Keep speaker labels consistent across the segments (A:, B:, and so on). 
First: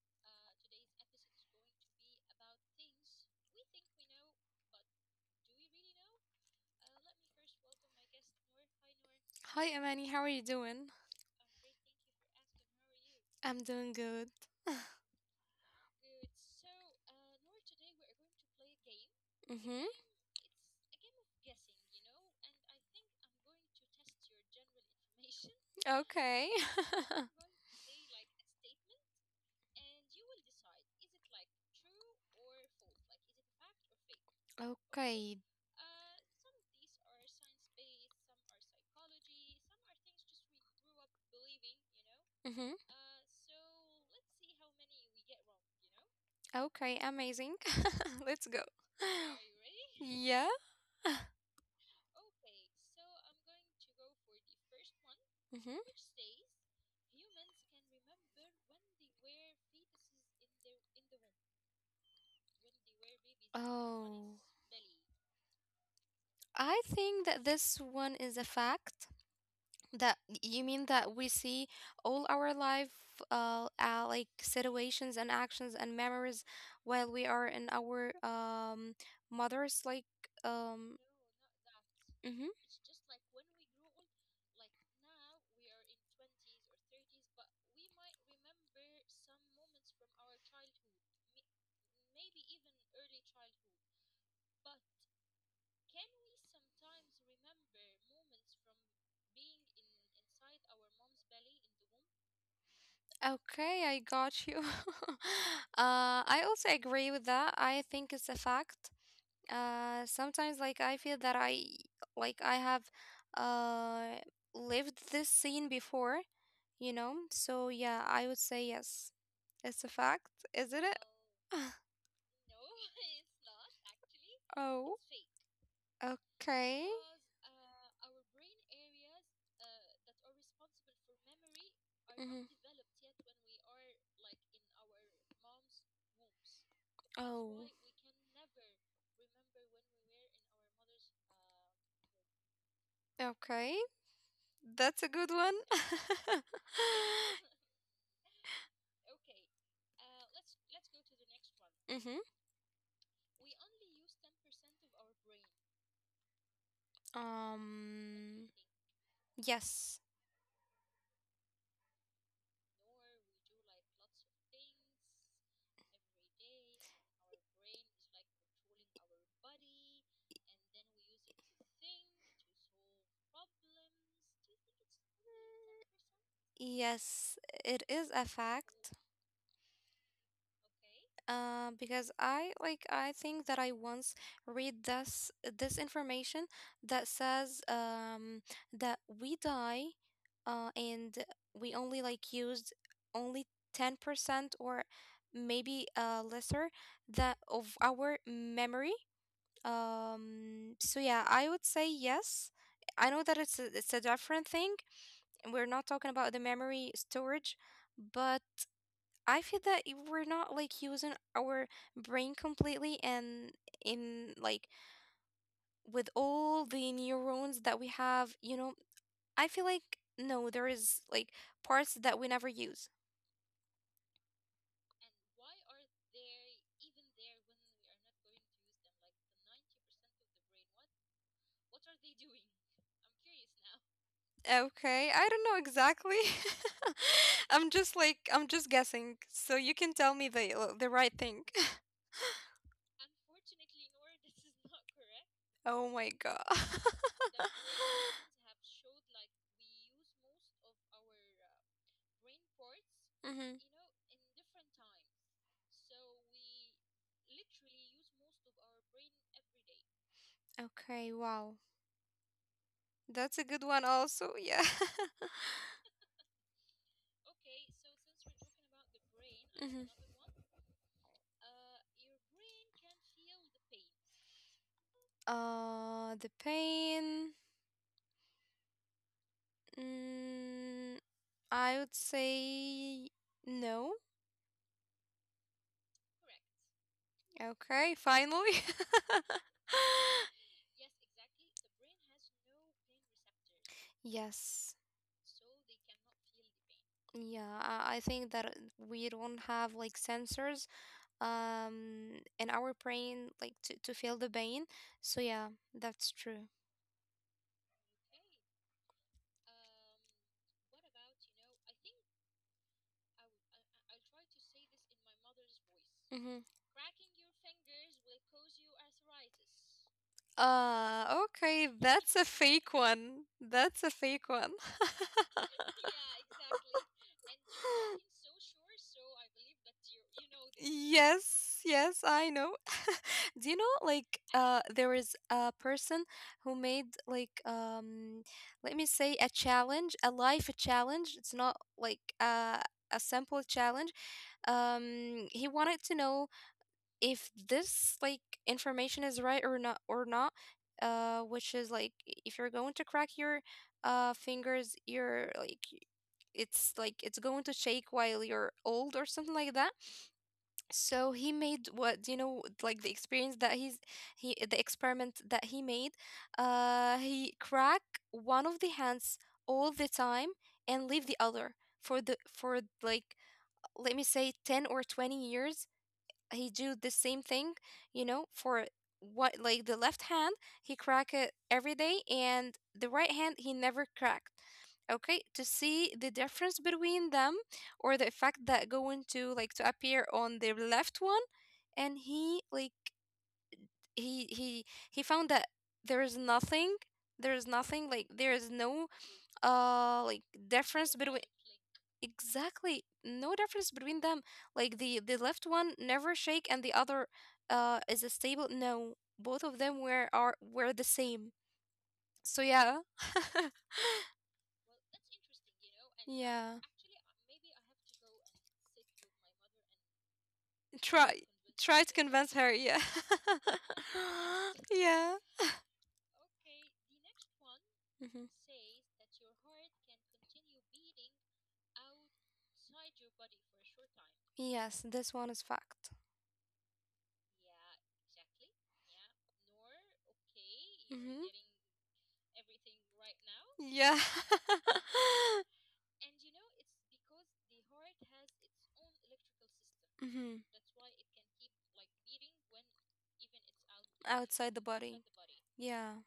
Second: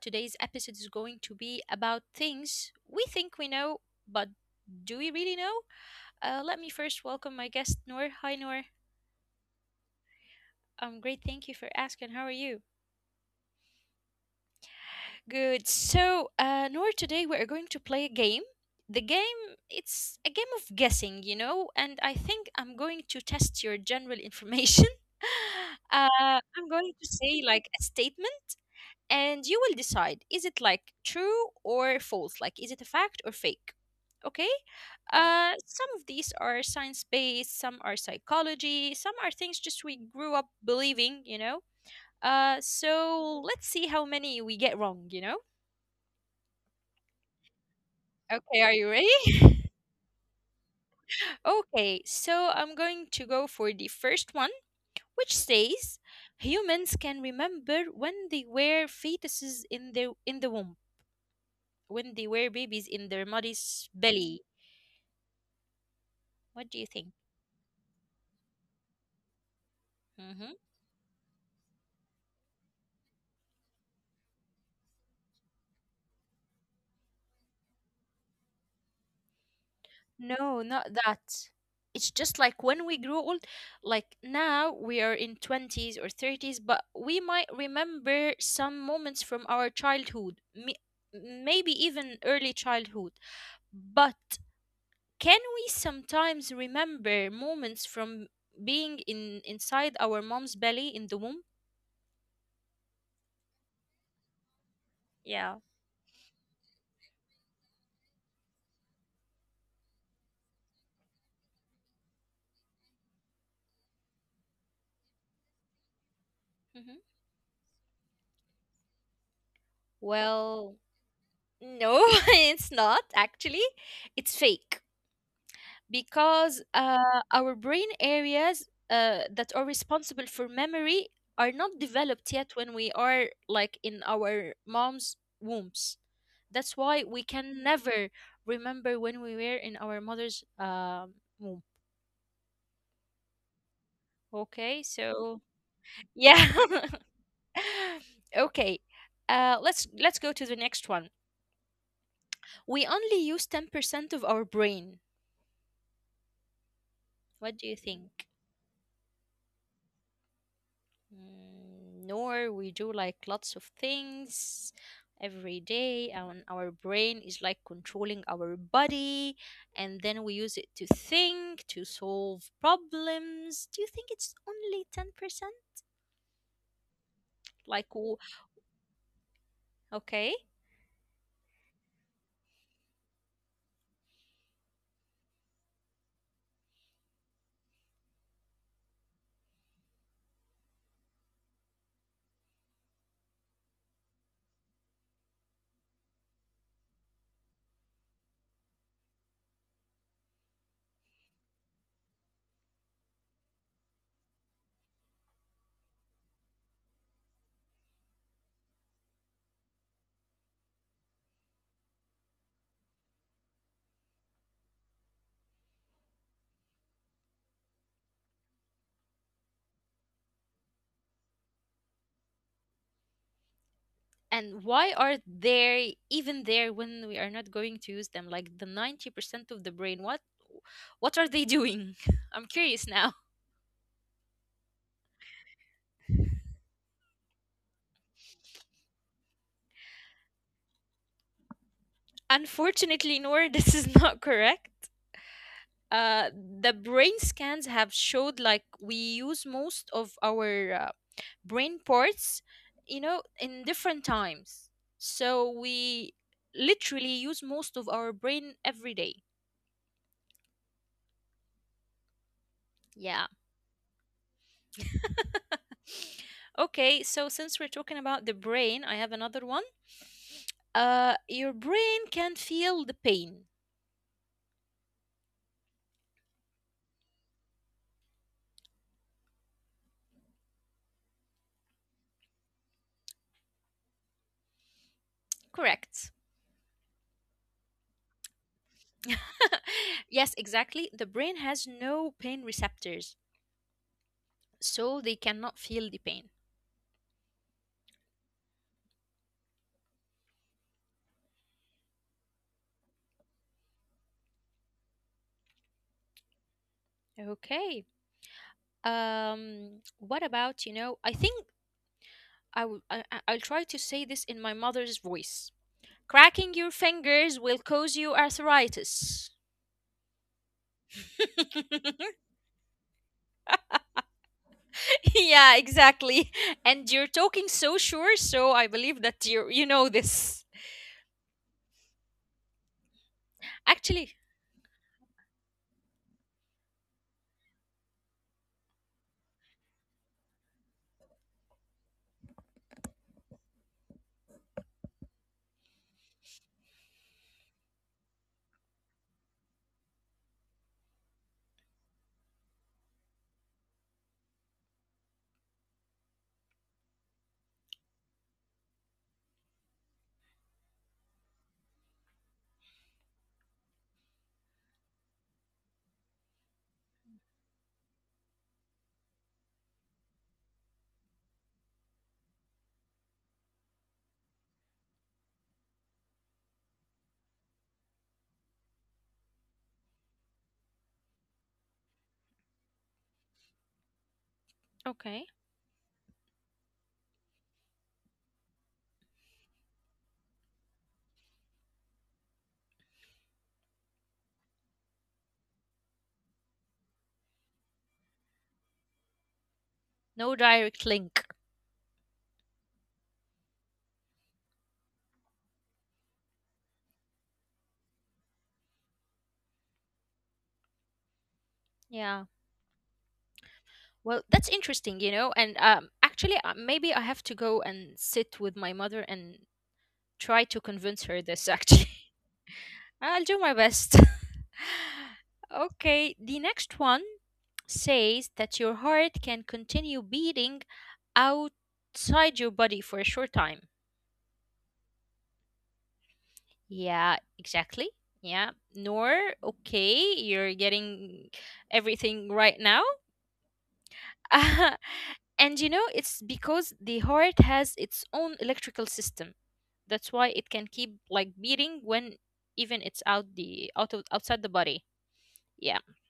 A: Today's episode is going to be about things we think we know, but do we really know? Let me first welcome my guest, Noor. Hi, Noor.
B: Hi, Amani. How are you doing?
A: I'm great. Thank you for asking. How are you?
B: I'm doing good.
A: Good. So, Noor, today we are going to play a game. The game,
B: Mm-hmm.
A: it's a game of guessing, you know, and I think I'm going to test your general information.
B: Okay.
A: I'm going to say like a statement, and you will decide, is it like true or false, like is it a fact or fake, okay?
B: Okay.
A: Some of these are science based, some are psychology, some are things just we grew up believing, you know.
B: Mm-hmm.
A: So let's see how many we get wrong, you know.
B: Okay. Amazing. Let's
A: Okay,
B: go.
A: are you ready?
B: Yeah.
A: Okay, so I'm going to go for the first one, which
B: Mm-hmm.
A: says humans can remember when they were fetuses in the womb, when they were babies in their mother's
B: Oh.
A: belly. What do
B: I
A: you think?
B: think that this one is a fact. That
A: Mm-hmm.
B: you mean that we see all our life, like situations and actions and memories while we are in our mother's like
A: No, not
B: um.
A: that. It's just like when we grew old, like now we are in 20s or 30s, but we might remember some moments from our childhood, maybe even early childhood. But can we sometimes remember moments from being in inside our mom's belly in the womb?
B: Okay, I got you.
A: Yeah.
B: uh, I also agree with that. I think it's a fact. Sometimes, like, I feel that I, like, I have, uh, lived this scene before, you
A: Hmm.
B: know? So, yeah, I would say yes. It's a fact,
A: Well,
B: isn't it?
A: no, it's not actually. It's fake.
B: Oh,
A: because
B: okay.
A: uh, our brain areas that are responsible for memory are not developed
B: Hmm.
A: yet when we are like in our mom's wombs. That's why we can
B: Oh,
A: never remember when we were in our mother's womb.
B: okay.
A: Okay,
B: That's a good
A: so
B: one.
A: yeah, okay. Let's go to the next one.
B: Mhm.
A: We only use 10% of our brain. What do you think?
B: Um yes.
A: Mm, nor, we do like lots of things every day, and our brain is like controlling our body, and then we use it to think, to solve problems. Do you think it's only 10%?
B: Yes, it
A: like
B: is
A: w-
B: a fact.
A: okay,
B: Because I like I think that I once read this information that says that we die and we only like used only 10% or maybe lesser that of our memory. So yeah, I would say yes. I know that it's a different thing. And we're not talking about the memory storage, but I feel that we're not like using our brain completely and in like with all the neurons that we have, you know, I feel like no, there is like parts that we never use.
A: and why are they even there when we are not going to use them? Like the 90% of the brain, what are they doing? I'm curious now.
B: Okay, I don't know exactly. I'm just like I'm just guessing. So you can tell me the right thing.
A: Unfortunately, nor, this is not correct.
B: Oh my God.
A: The brain scans have showed like we use most of our brain parts, you know,
B: Mhm.
A: in different times. So we literally use most of our brain every day.
B: Okay, wow.
A: Yeah.
B: That's a good one also. Yeah.
A: Okay, so since we're talking about the brain, I have another one.
B: Mhm.
A: Your brain can feel the pain.
B: The pain. Mm, I would say no.
A: Correct.
B: Okay, finally.
A: Yes, exactly. The brain has no pain receptors,
B: Yes.
A: so they cannot feel the pain.
B: Yeah, I think that we don't have like sensors um in our brain like to feel the pain, so yeah, that's true.
A: Okay. What about, you know, I think I will, I- I'll try to say this in my mother's voice.
B: Mm-hmm.
A: Cracking your fingers will cause you arthritis.
B: Okay, that's a fake one. That's a fake one.
A: Yeah,
B: Yeah.
A: exactly. And you're talking so sure, so I believe that you know
B: This.
A: this.
B: Yes, yes, I know. Do you know,
A: Actually,
B: like, there is a person who made, like, let me say, a challenge, a life challenge. It's not like a simple challenge. He wanted to know if this, like, information is right or not, which is like, if you're going to crack your fingers, you're like it's like, it's going to shake while you're old or something like that. So he made, what, you know, like, the experience that he's he the experiment that he made. He crack one of the hands all the time and leave the other for the for like, let me say, 10 or 20 years. He do the same thing, you know, for, what, like the left hand, he crack it every day, and the right hand he never cracked.
A: okay.
B: Okay, to see the difference between them, or the effect that going to, like, to appear on the left one. And he like he he he found that there is nothing. Like there is no like
A: No direct
B: difference
A: link.
B: between. Exactly. No difference between them. Like the left one never shake and the other is a stable. No, both of them were are were the same.
A: Yeah.
B: So yeah.
A: Well, that's interesting, you know. And actually,
B: Yeah.
A: maybe I have to go and sit with my mother and try to convince her
B: Try
A: this, actually.
B: try to convince her. Yeah.
A: I'll do my best.
B: Yeah.
A: Okay, the next one
B: Hmm.
A: says that your heart can continue beating outside your body for a short time.
B: Yes, this one is fact.
A: Yeah, exactly. Yeah, Nor, okay, you're getting
B: Hmm.
A: everything right now.
B: Yeah.
A: And you know, it's because the heart has its own electrical system. That's
B: Mm-hmm.
A: why
B: Even.
A: it can keep like beating when even it's outside the
B: Outside the
A: body.
B: body. Outside.
A: Yeah.
B: Yeah.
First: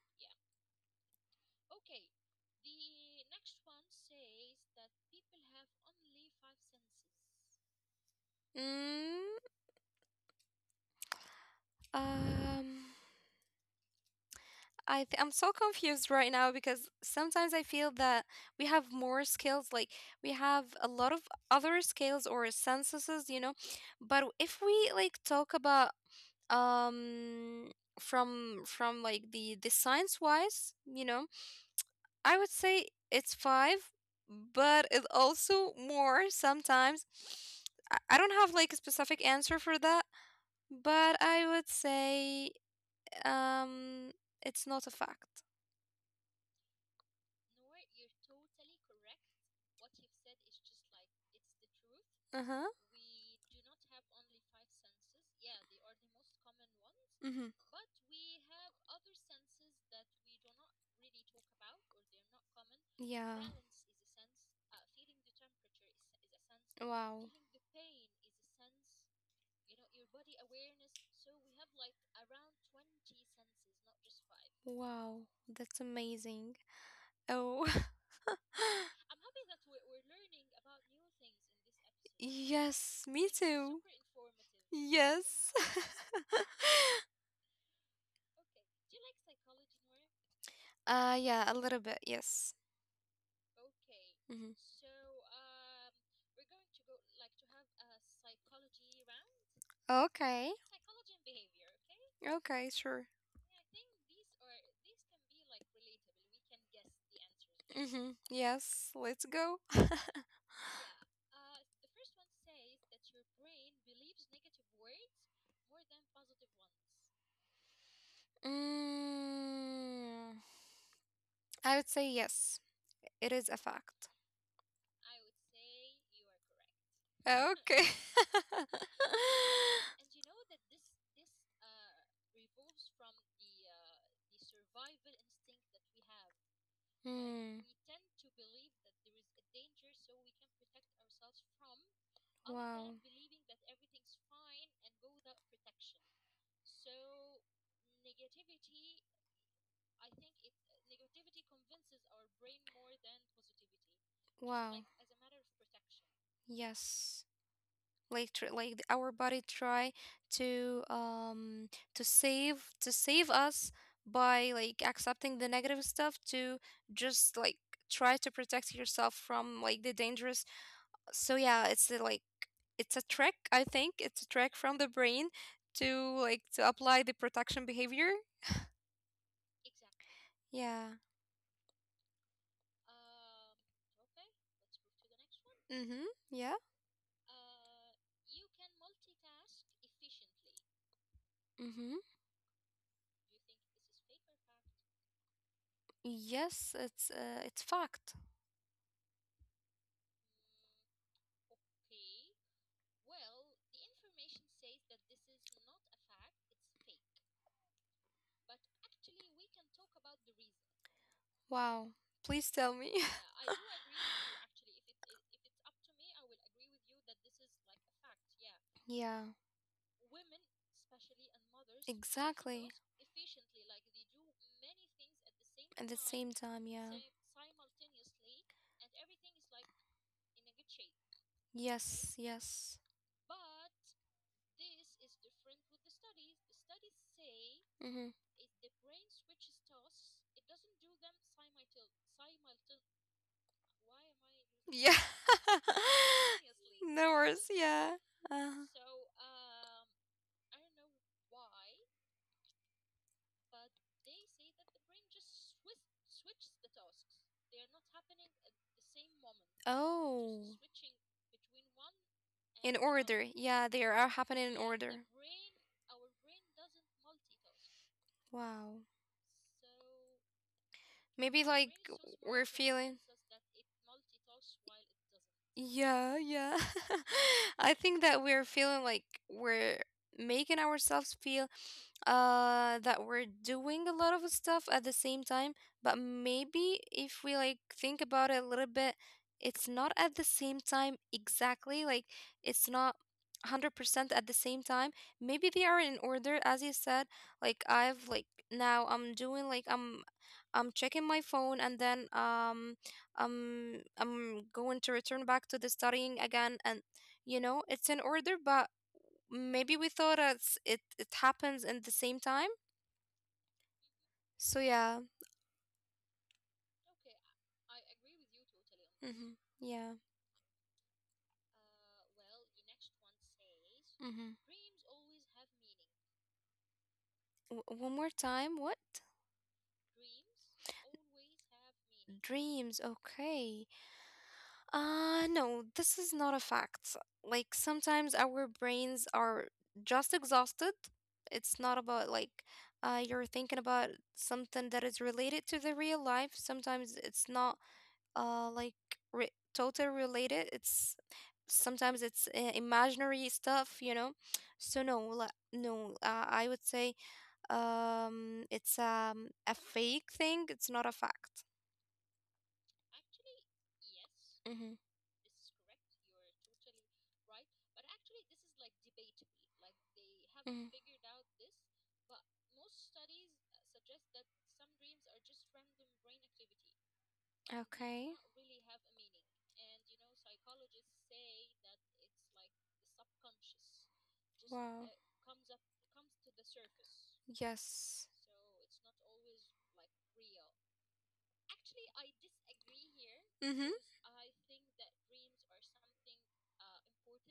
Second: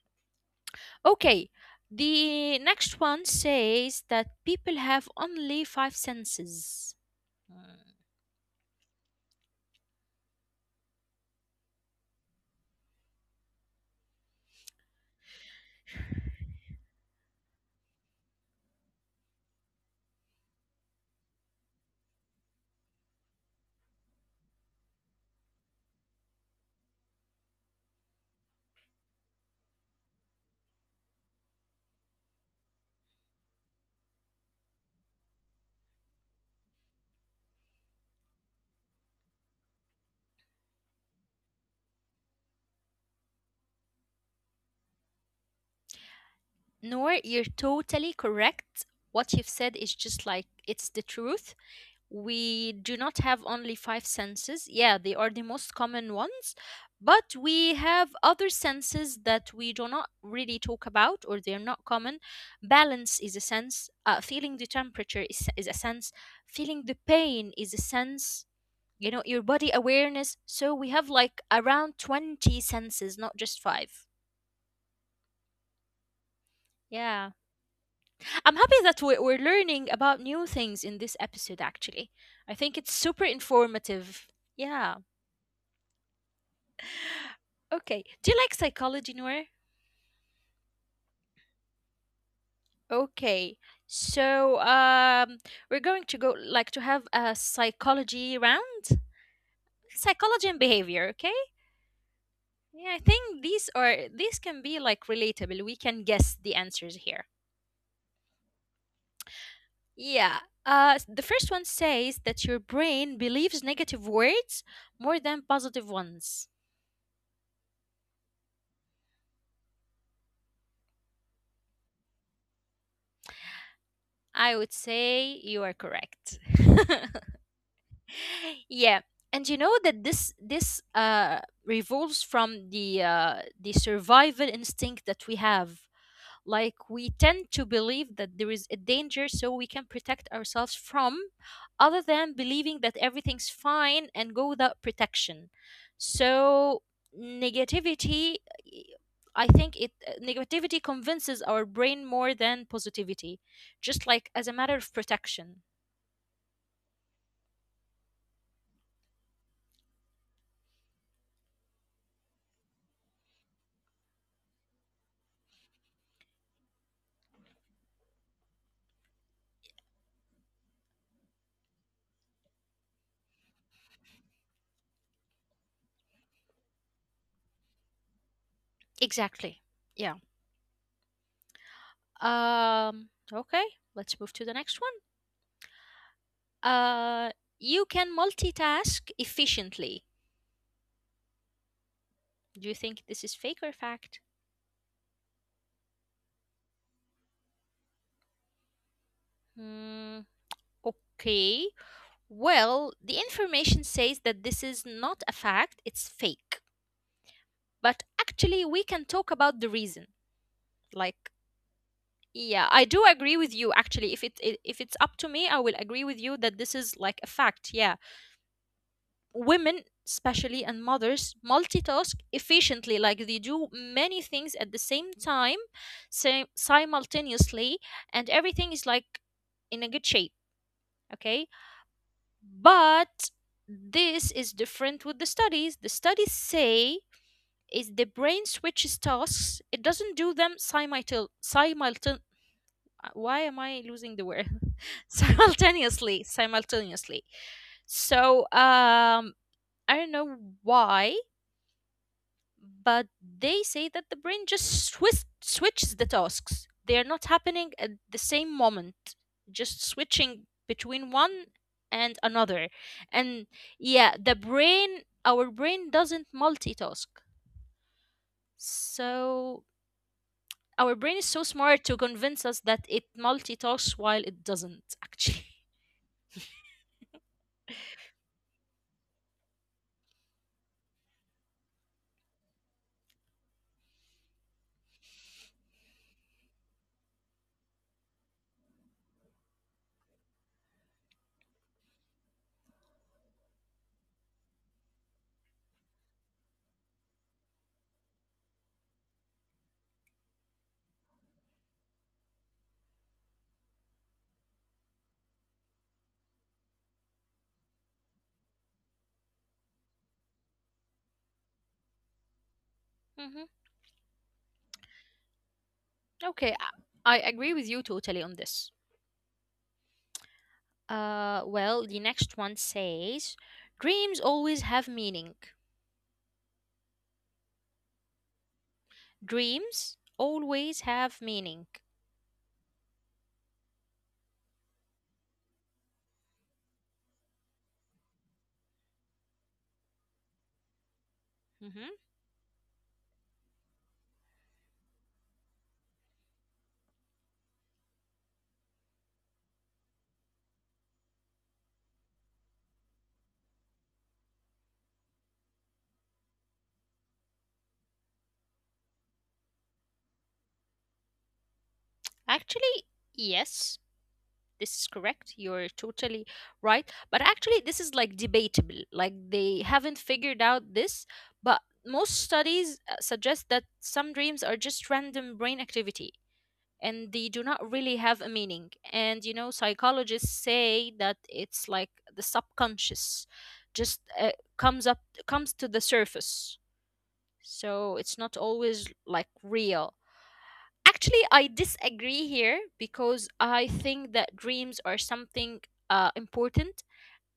A: Okay. The next one says that people have only five senses. Mm.
B: Mm, um, I'm so confused right now because sometimes I feel that we have more skills, like we have a lot of other skills or senses, you know. But if we, like, talk about um from like the science wise, you know, I would say it's five, but it also more sometimes. I don't have like a specific answer for that, but I would say um it's not a fact.
A: Noor, you're totally correct. What you've said is just like it's the truth.
B: Uh-huh.
A: We do not have only five senses. Yeah, they are the most common ones, but
B: Mm-hmm.
A: we have other senses that we do not really talk about, or they are not common. Balance is a
B: Yeah.
A: sense, feeling the temperature is a sense, feeling the
B: Wow.
A: pain is a sense, you know, your body awareness. So we have like around 20 senses, not just five.
B: Wow. That's amazing.
A: Yeah.
B: Oh.
A: I'm happy that
B: I'm
A: we're learning about new things in this episode, actually.
B: in
A: I
B: this episode.
A: think it's
B: Yes,
A: super
B: me too. Informative.
A: informative. Yeah.
B: Yeah. Yes.
A: Okay. Do you like psychology, Noor?
B: Yeah, a little bit. Yes.
A: Okay. So
B: Hmm.
A: we're going to go like to have a psychology round, psychology
B: Okay.
A: and behavior. Okay.
B: Okay,
A: Yeah, I
B: sure.
A: think these can be like relatable. We can guess the answers here.
B: Mhm. Yes, let's go.
A: Yeah. The first one says that your brain believes negative words more than positive ones.
B: Mm, I would say yes. It is a fact.
A: I would say you are correct.
B: Okay.
A: Yeah, and you know that this revolves from the survival instinct that we have. Like we
B: Like.
A: tend
B: Hmm.
A: to believe that there is a danger, so we can protect ourselves from, other than believing
B: Wow. Other.
A: that
B: Wow.
A: everything's fine and go without protection. So negativity, I think it negativity convinces our brain more than positivity, just like as a matter of protection.
B: Yes. Our body try to to save us by, like, accepting the negative stuff to just, like, try to protect yourself from, like, the dangerous. So yeah, it's a, like, it's a trick. I think it's a trick from the brain to, like, to apply the protection behavior.
A: Exactly.
B: Yeah.
A: Okay, let's move to the next one.
B: Mm-hmm. Yeah.
A: Uh, you can multitask efficiently.
B: Mm-hmm.
A: Do you think this is fake or fact?
B: Yes, it's fact.
A: Hmm, okay. Well, the information says that this is not a fact, it's fake. But actually, we can talk about the reason. Like,
B: Wow, please
A: yeah,
B: tell
A: I
B: me.
A: do agree with you actually. If it's up to me, I will agree with you that this is like a fact. Yeah.
B: Yeah,
A: Women especially and mothers multitask
B: exactly,
A: efficiently, like they do many things at the same time,
B: at the same
A: same,
B: time. Yeah.
A: simultaneously, and everything is like in a good shape, okay?
B: Yes, yes.
A: But this is different with the studies. The studies say is the
B: Mm-hmm.
A: brain switches tasks. It doesn't do them simultan simultan why am I losing the word?
B: Yeah. No
A: Simultaneously.
B: worries, yeah.
A: So
B: Uh,
A: um, I don't know why, but they say that the brain just switches the tasks. They are not happening at the same moment, just
B: oh.
A: switching between one and another.
B: In order.
A: And
B: Yeah, they are
A: yeah,
B: happening in order.
A: our brain doesn't multitask.
B: Wow.
A: So our brain is so
B: Maybe like
A: smart to convince
B: we're
A: us that it
B: feeling.
A: multitasks while it doesn't, actually.
B: Yeah, yeah. I think that we're feeling like we're making ourselves feel that we're doing a lot of stuff at the same time, but maybe if we, like, think about it a little bit, it's not at the same time exactly. Like it's not 100% at the same time. Maybe they are in order, as you said. Like I've, like, now I'm doing, like, I'm checking my phone, and then I'm going to return back to the studying again. And you know it's in order, but maybe we thought it happens in the same time.
A: Hmm.
B: So yeah.
A: Okay, I agree with you totally on this.
B: Mm-hmm. Yeah.
A: Well, the next one says dreams
B: Mm-hmm.
A: always have meaning.
B: One more time. What?
A: Dreams always have meaning.
B: Dreams. Okay. No, this is not a fact. Like sometimes our brains are just exhausted. It's not
A: Hmm.
B: about, like, you're thinking about something that is related to the real life. Sometimes it's not like total related. It's Sometimes it's imaginary stuff, you know. So no, like, no I would say it's a fake thing. It's not a fact.
A: Actually, yes. This
B: Mm-hmm.
A: is correct. You're totally right. But actually, this is like debatable. Like they haven't figured
B: Hmm.
A: out this, but most studies suggest that some dreams are just random brain activity and they do not really
B: Okay.
A: have a meaning. And you know, psychologists say that it's like the subconscious just
B: Wow.
A: comes to the surface. So
B: Yes.
A: it's not always like real. Actually, I disagree here because I
B: Mm-hmm.
A: think that dreams are something important,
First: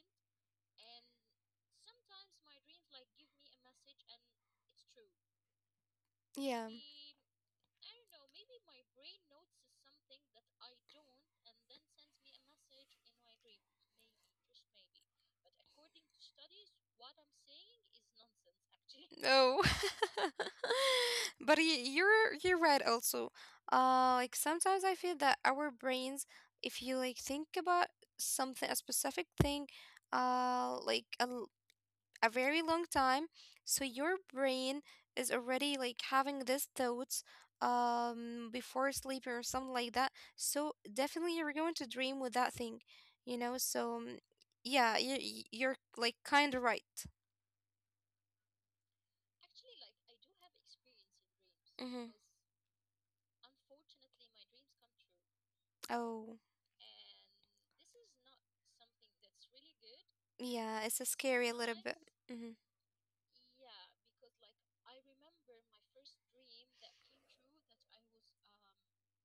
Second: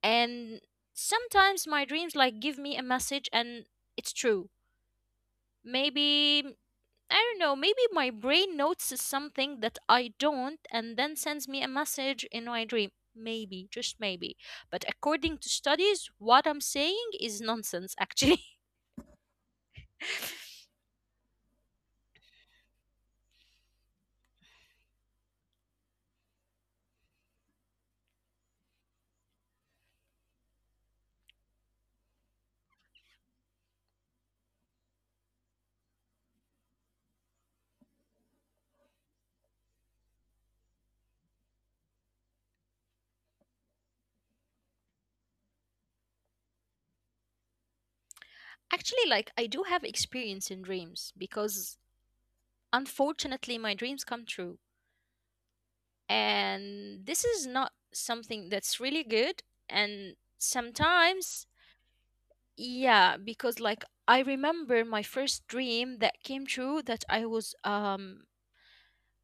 A: and sometimes my dreams like give me a message, and it's true. Maybe,
B: Yeah.
A: I don't know. Maybe my brain notices something that I don't, and then sends me a message in my dream. Maybe, just maybe. But according to studies, what I'm saying is nonsense. Actually,
B: No. But you're right also. Like, sometimes I feel that our brains, if you, like, think about something, a specific thing like a very long time. So your brain is already, like, having these thoughts before sleep or something like that. So definitely you're going to dream with that thing, you know. So yeah, you you're, like, kind of right.
A: actually, like I do have experience in dreams because
B: Mm-hmm.
A: unfortunately my dreams come true,
B: Oh
A: and this is not something that's really good. And
B: yeah, it's a
A: sometimes,
B: scary a little bit. Mm-hmm.
A: yeah, because like I remember my first dream that came true, that I was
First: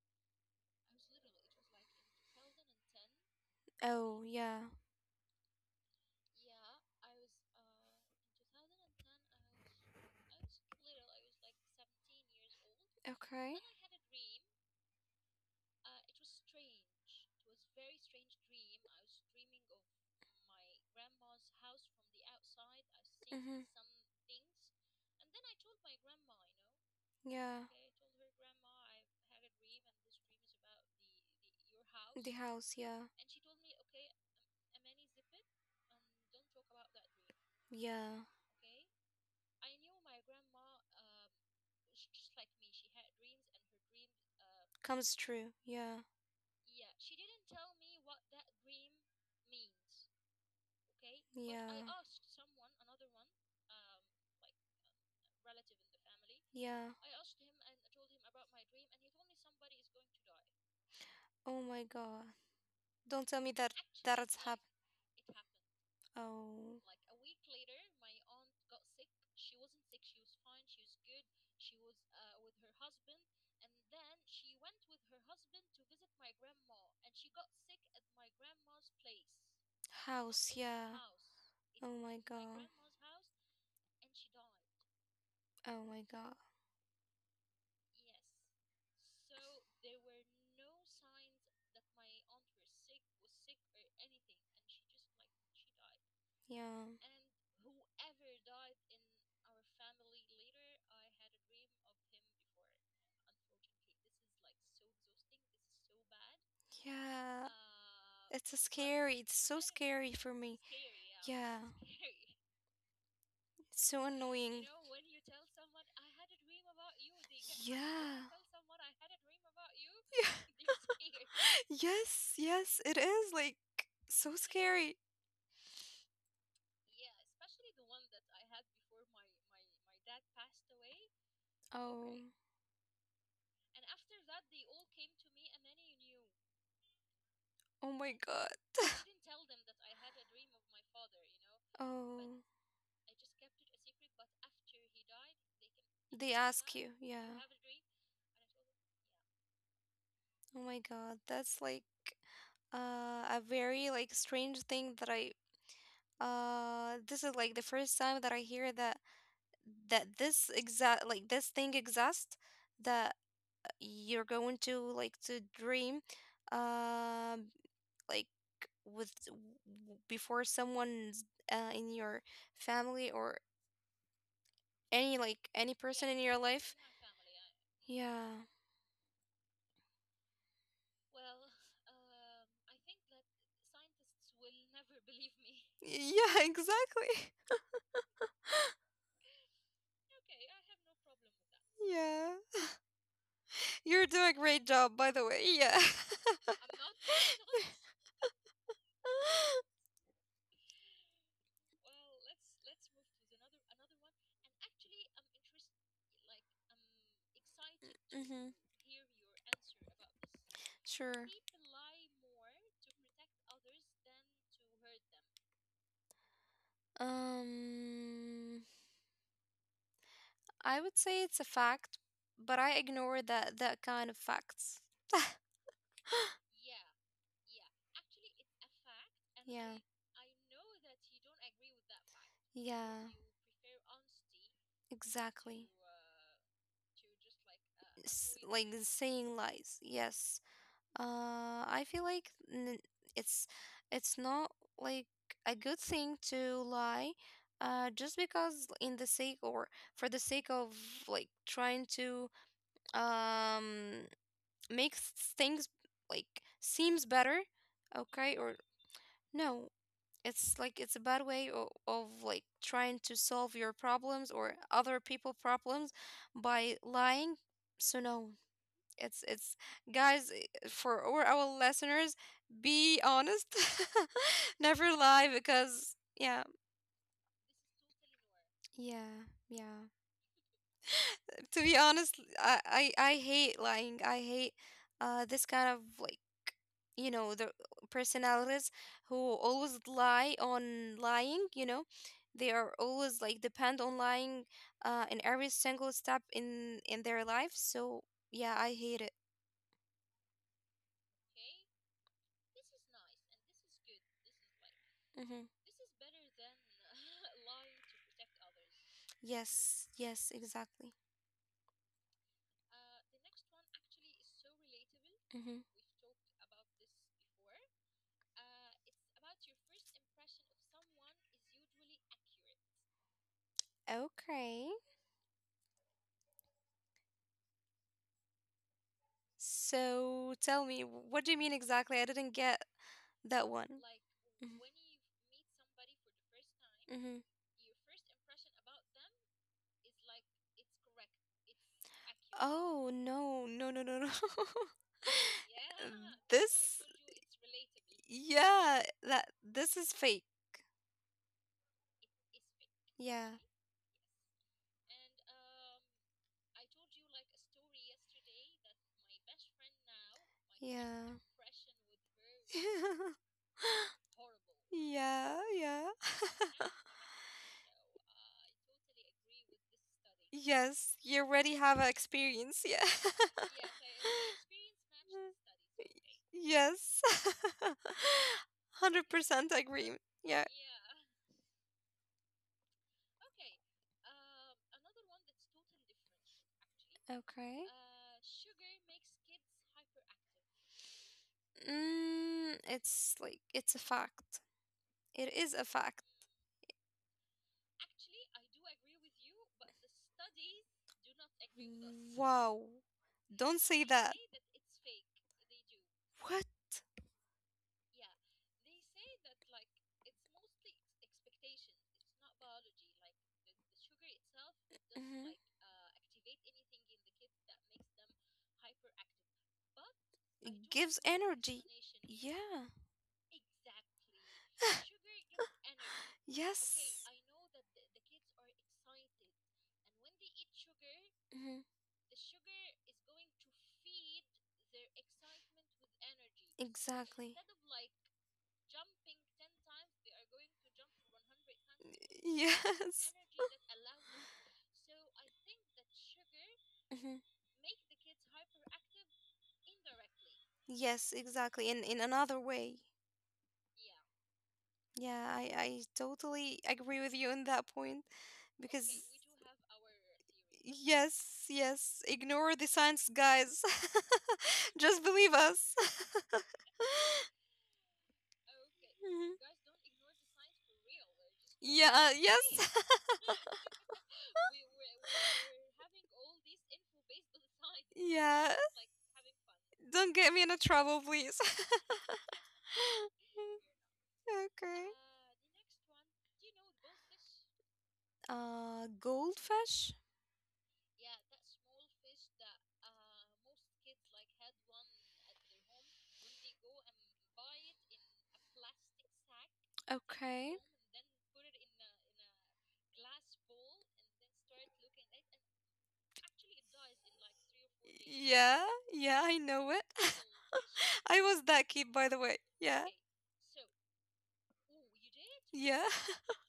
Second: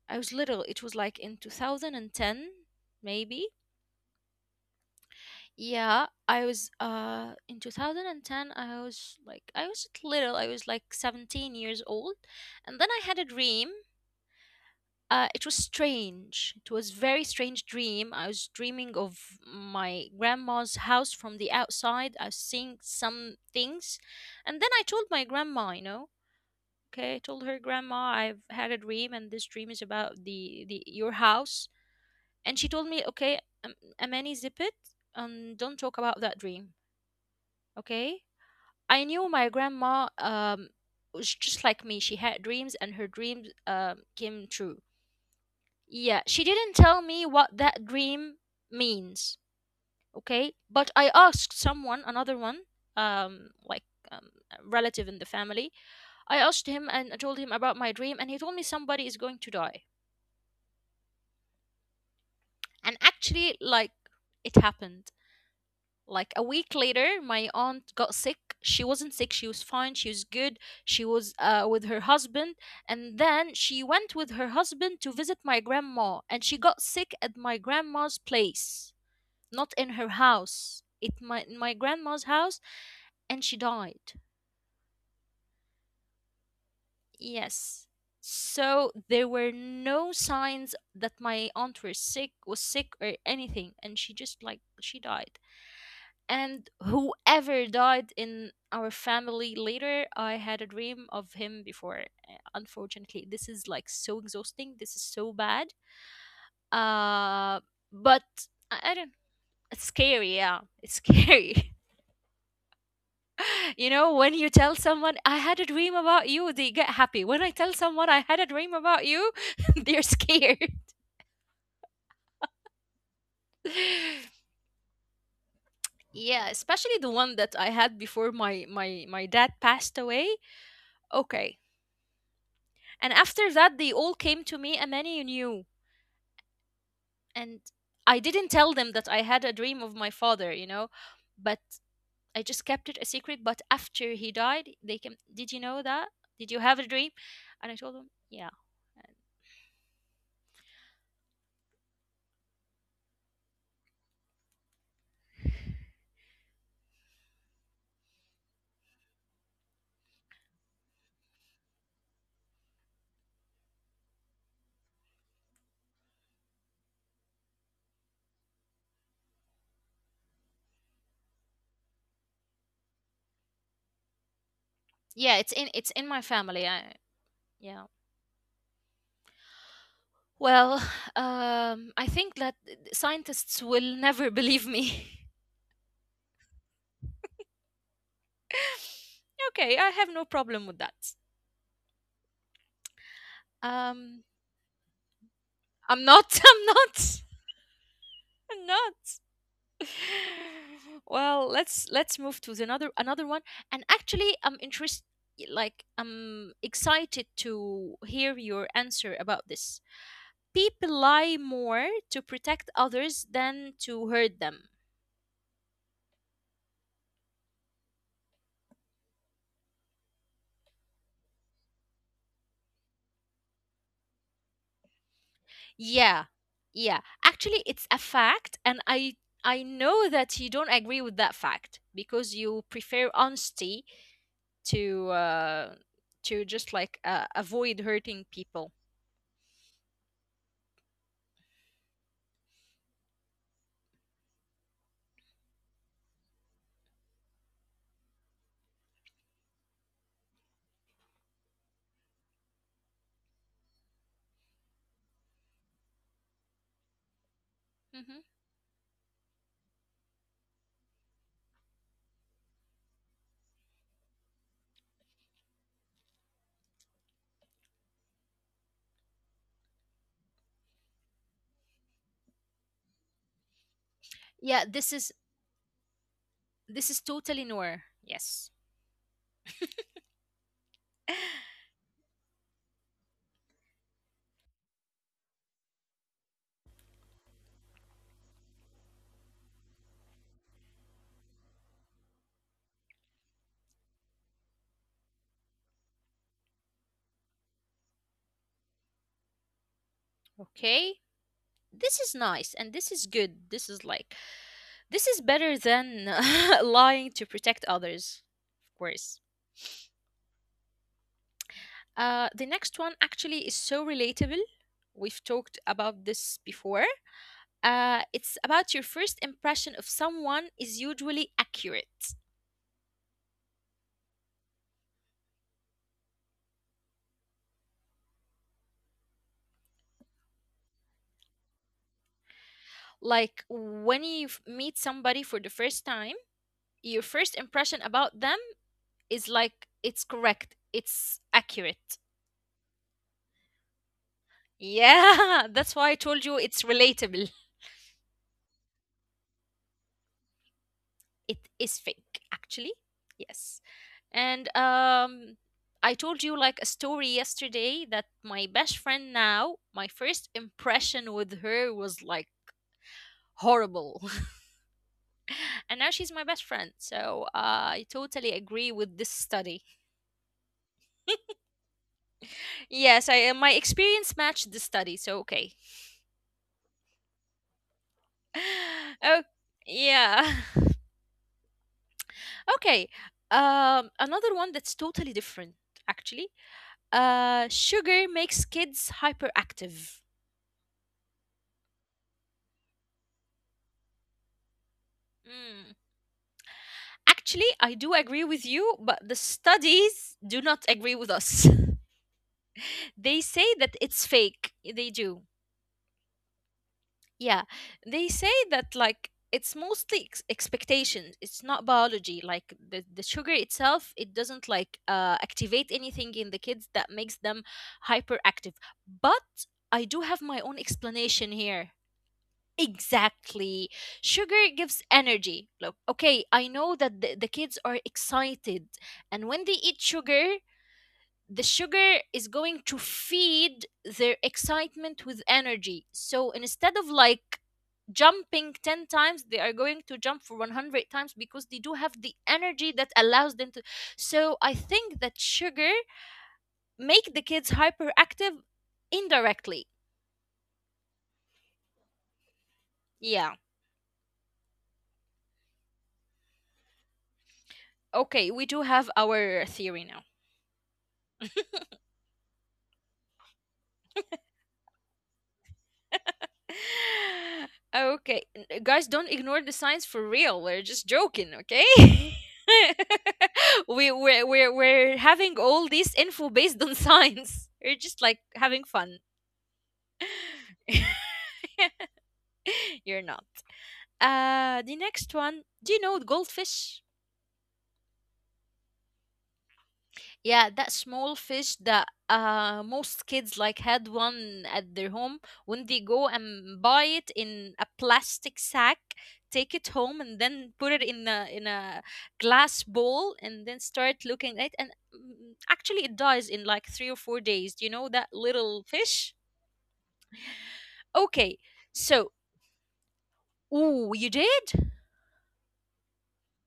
A: I was little. It was like in 2010, maybe.
B: Oh yeah.
A: Yeah, I was in 2010, I was like, I was little, I was like 17 years old, and then I had a
B: Okay.
A: dream. It was strange. It was very strange dream. I was dreaming of my grandma's house from the outside. I was seeing some things, and then I told my grandma, you know, okay, I told her,
B: Yeah.
A: grandma, I've had a dream, and this dream is about the your house, and she told me,
B: Yeah.
A: okay, Amani, zip it, and don't talk about that dream, okay?
B: Yeah.
A: I knew my grandma was just like me. She had dreams, and her dreams came true.
B: Comes true. Yeah.
A: Yeah, she didn't tell me what that dream means, okay? But I asked someone, another one, like a relative in the family. I asked him
B: Yeah.
A: and I told him about my dream, and he told me somebody is going to die.
B: Oh my god.
A: And
B: Don't tell me
A: actually,
B: that.
A: like, it happened. Like a week
B: Oh.
A: later, my aunt got sick. She wasn't sick, she was fine, she was good. She was with her husband, and then she went with her husband to visit my grandma, and she got sick at my grandma's place, not in her house, it my in my grandma's house, and she died.
B: Oh my god.
A: Yes, so there were no signs that my aunt was sick or anything, and she just like she died. And
B: Yeah.
A: whoever died in our family later, I had a dream of him before. Unfortunately this is like so exhausting, this is so bad,
B: Yeah,
A: uh but
B: it's
A: i, I don't,
B: scary. It's so
A: it's
B: scary for
A: scary,
B: me.
A: yeah, it's
B: Yeah,
A: scary.
B: it's
A: You
B: so
A: know, when you
B: annoying.
A: tell someone, I had a dream about you, they get happy. When I tell someone I
B: Yeah.
A: had a dream about you, they're
B: Yeah.
A: scared.
B: Yes, yes, it is like so scary.
A: Yeah, especially the one that I had before my dad passed away. Okay.
B: Oh.
A: And after that, they all came to me, and many knew. And
B: Oh my
A: I
B: god.
A: didn't tell them that I had a dream of my father, but I
B: Oh,
A: just kept it a secret. But after he died, they came. Did you know that?
B: they
A: Did you
B: ask
A: have a
B: you.
A: dream?
B: Yeah.
A: And I told them, yeah.
B: Oh my god, that's, like, a very, like, strange thing that I this is, like, the first time that I hear that that this exact, like, this thing exists, that you're going to, like, to dream um like with before someone's in your family or any,
A: Yeah,
B: like,
A: it's in
B: any
A: it's in
B: person in
A: my
B: your
A: family
B: life.
A: I, Yeah.
B: Yeah.
A: Well, I think that scientists will never believe me.
B: Yeah. Exactly.
A: Okay, I have no problem with that
B: Yeah. You're
A: um
B: doing a great job, by the way. Yeah.
A: i'm not I'm not. Well, let's move to the another one. And actually, I'm interested, like, I'm excited to hear
B: Mm-hmm.
A: your answer about this. People
B: Sure.
A: lie more to protect others than to hurt them.
B: Um, I would say it's a fact, but I ignore that kind of facts.
A: Yeah. Yeah, actually it's a fact, and I
B: Yeah.
A: know that you don't agree with that fact because you
B: Yeah,
A: prefer honesty to
B: exactly.
A: uh to just like avoid hurting
B: Like,
A: people.
B: saying lies. Yes. I feel like it's it's not like a good thing to lie, just because in the sake or for the sake of, like, trying to um makes things, like, seems better,
A: Hmm.
B: okay? Or no, it's like it's a bad way of like trying to solve your problems or other people problems by lying. So no, it's, guys, for all our listeners, be honest.
A: Yeah,
B: Never
A: this is
B: lie because, yeah.
A: this is totally noir. Yes.
B: Yeah. Yeah. To be honest, I hate lying. I hate this kind of, like, you know, the personalities who always lie on lying, you know. They are always, like, depend on lying, in every single step in their life. So yeah, I hate it.
A: Okay. This is nice, and this is good. This is like this is
B: Mm-hmm.
A: better than lying to protect others, of course.
B: Yes, yes, exactly.
A: The next one actually is so relatable. We've talked
B: Mm-hmm.
A: about this before. It's about your first impression of someone is usually accurate.
B: Okay. So tell me, what do you mean exactly? I didn't get
A: Like
B: that one.
A: when you meet somebody for the first time, your
B: Mm-hmm.
A: first impression about them is like it's correct, it's accurate.
B: Oh, no, no, no, no, no.
A: Yeah, that's why I told you it's
B: This,
A: relatable.
B: yeah, that this is fake.
A: It is fake, actually.
B: Yeah,
A: Yes. And I told you, like, a story yesterday that my best friend now, my first
B: yeah.
A: impression with her was like horrible.
B: Yeah,
A: And
B: yeah.
A: now she's my best friend, so I totally agree with this study.
B: Yes, you already have an experience. Yeah.
A: Yes, I my experience matched the study, so okay.
B: Yes.
A: Oh,
B: 100% agree.
A: yeah.
B: Yeah.
A: Okay. Another one that's totally different, actually.
B: Okay.
A: Sugar makes kids hyperactive.
B: Hyperactive. It's like, it's a fact. It is a
A: Mm.
B: fact.
A: Actually, I do agree with you, but the studies do not agree with us.
B: Wow.
A: They say that
B: Say
A: it's fake. They do.
B: do. What?
A: Yeah. They say that, like, it's mostly expectations. It's not biology. Like, the sugar itself, it doesn't,
B: It.
A: like,
B: Hmm.
A: activate anything in the kids that makes them hyperactive. But I do have my own
B: I
A: explanation
B: here.
A: here.
B: Yeah.
A: Exactly. Sugar gives energy. Look, okay,
B: Okay,
A: I
B: yes.
A: know that the kids are excited, and when they eat sugar, the
B: Hmm.
A: sugar is going to feed their excitement with energy. So instead of
B: Exactly.
A: like jumping 10 times, they are going to jump for 100 times because they do have the energy that
B: Yes.
A: allows them to. So I think that sugar make
B: Mhm.
A: the kids hyperactive indirectly.
B: Yes, exactly. In another way.
A: Yeah.
B: Yeah, I totally agree with you on that point.
A: Okay, we
B: Okay,
A: do
B: because
A: have our theory now.
B: serious. Yes, yes, ignore the science, guys. Just believe us.
A: Okay,
B: Okay,
A: guys, don't
B: Mhm.
A: ignore the
B: Guys,
A: signs for real. We're just joking, okay?
B: yeah, yes.
A: we we're having all this info based on signs. We're just like
B: Yeah,
A: having fun.
B: don't get me into trouble, please.
A: You're not. The
B: Okay.
A: next one. Do you know goldfish?
B: Goldfish?
A: Yeah, that small fish that most kids like had one at their home, when they go and buy it in a plastic sack, take it home and then
B: Okay.
A: put it in a glass bowl and then start looking at it, and actually it dies in like 3 or 4 days. Do you know that
B: Yeah,
A: little fish?
B: yeah, I know it. I
A: Okay,
B: was that kid, by
A: so
B: the way. Yeah,
A: ooh, you did?
B: yeah.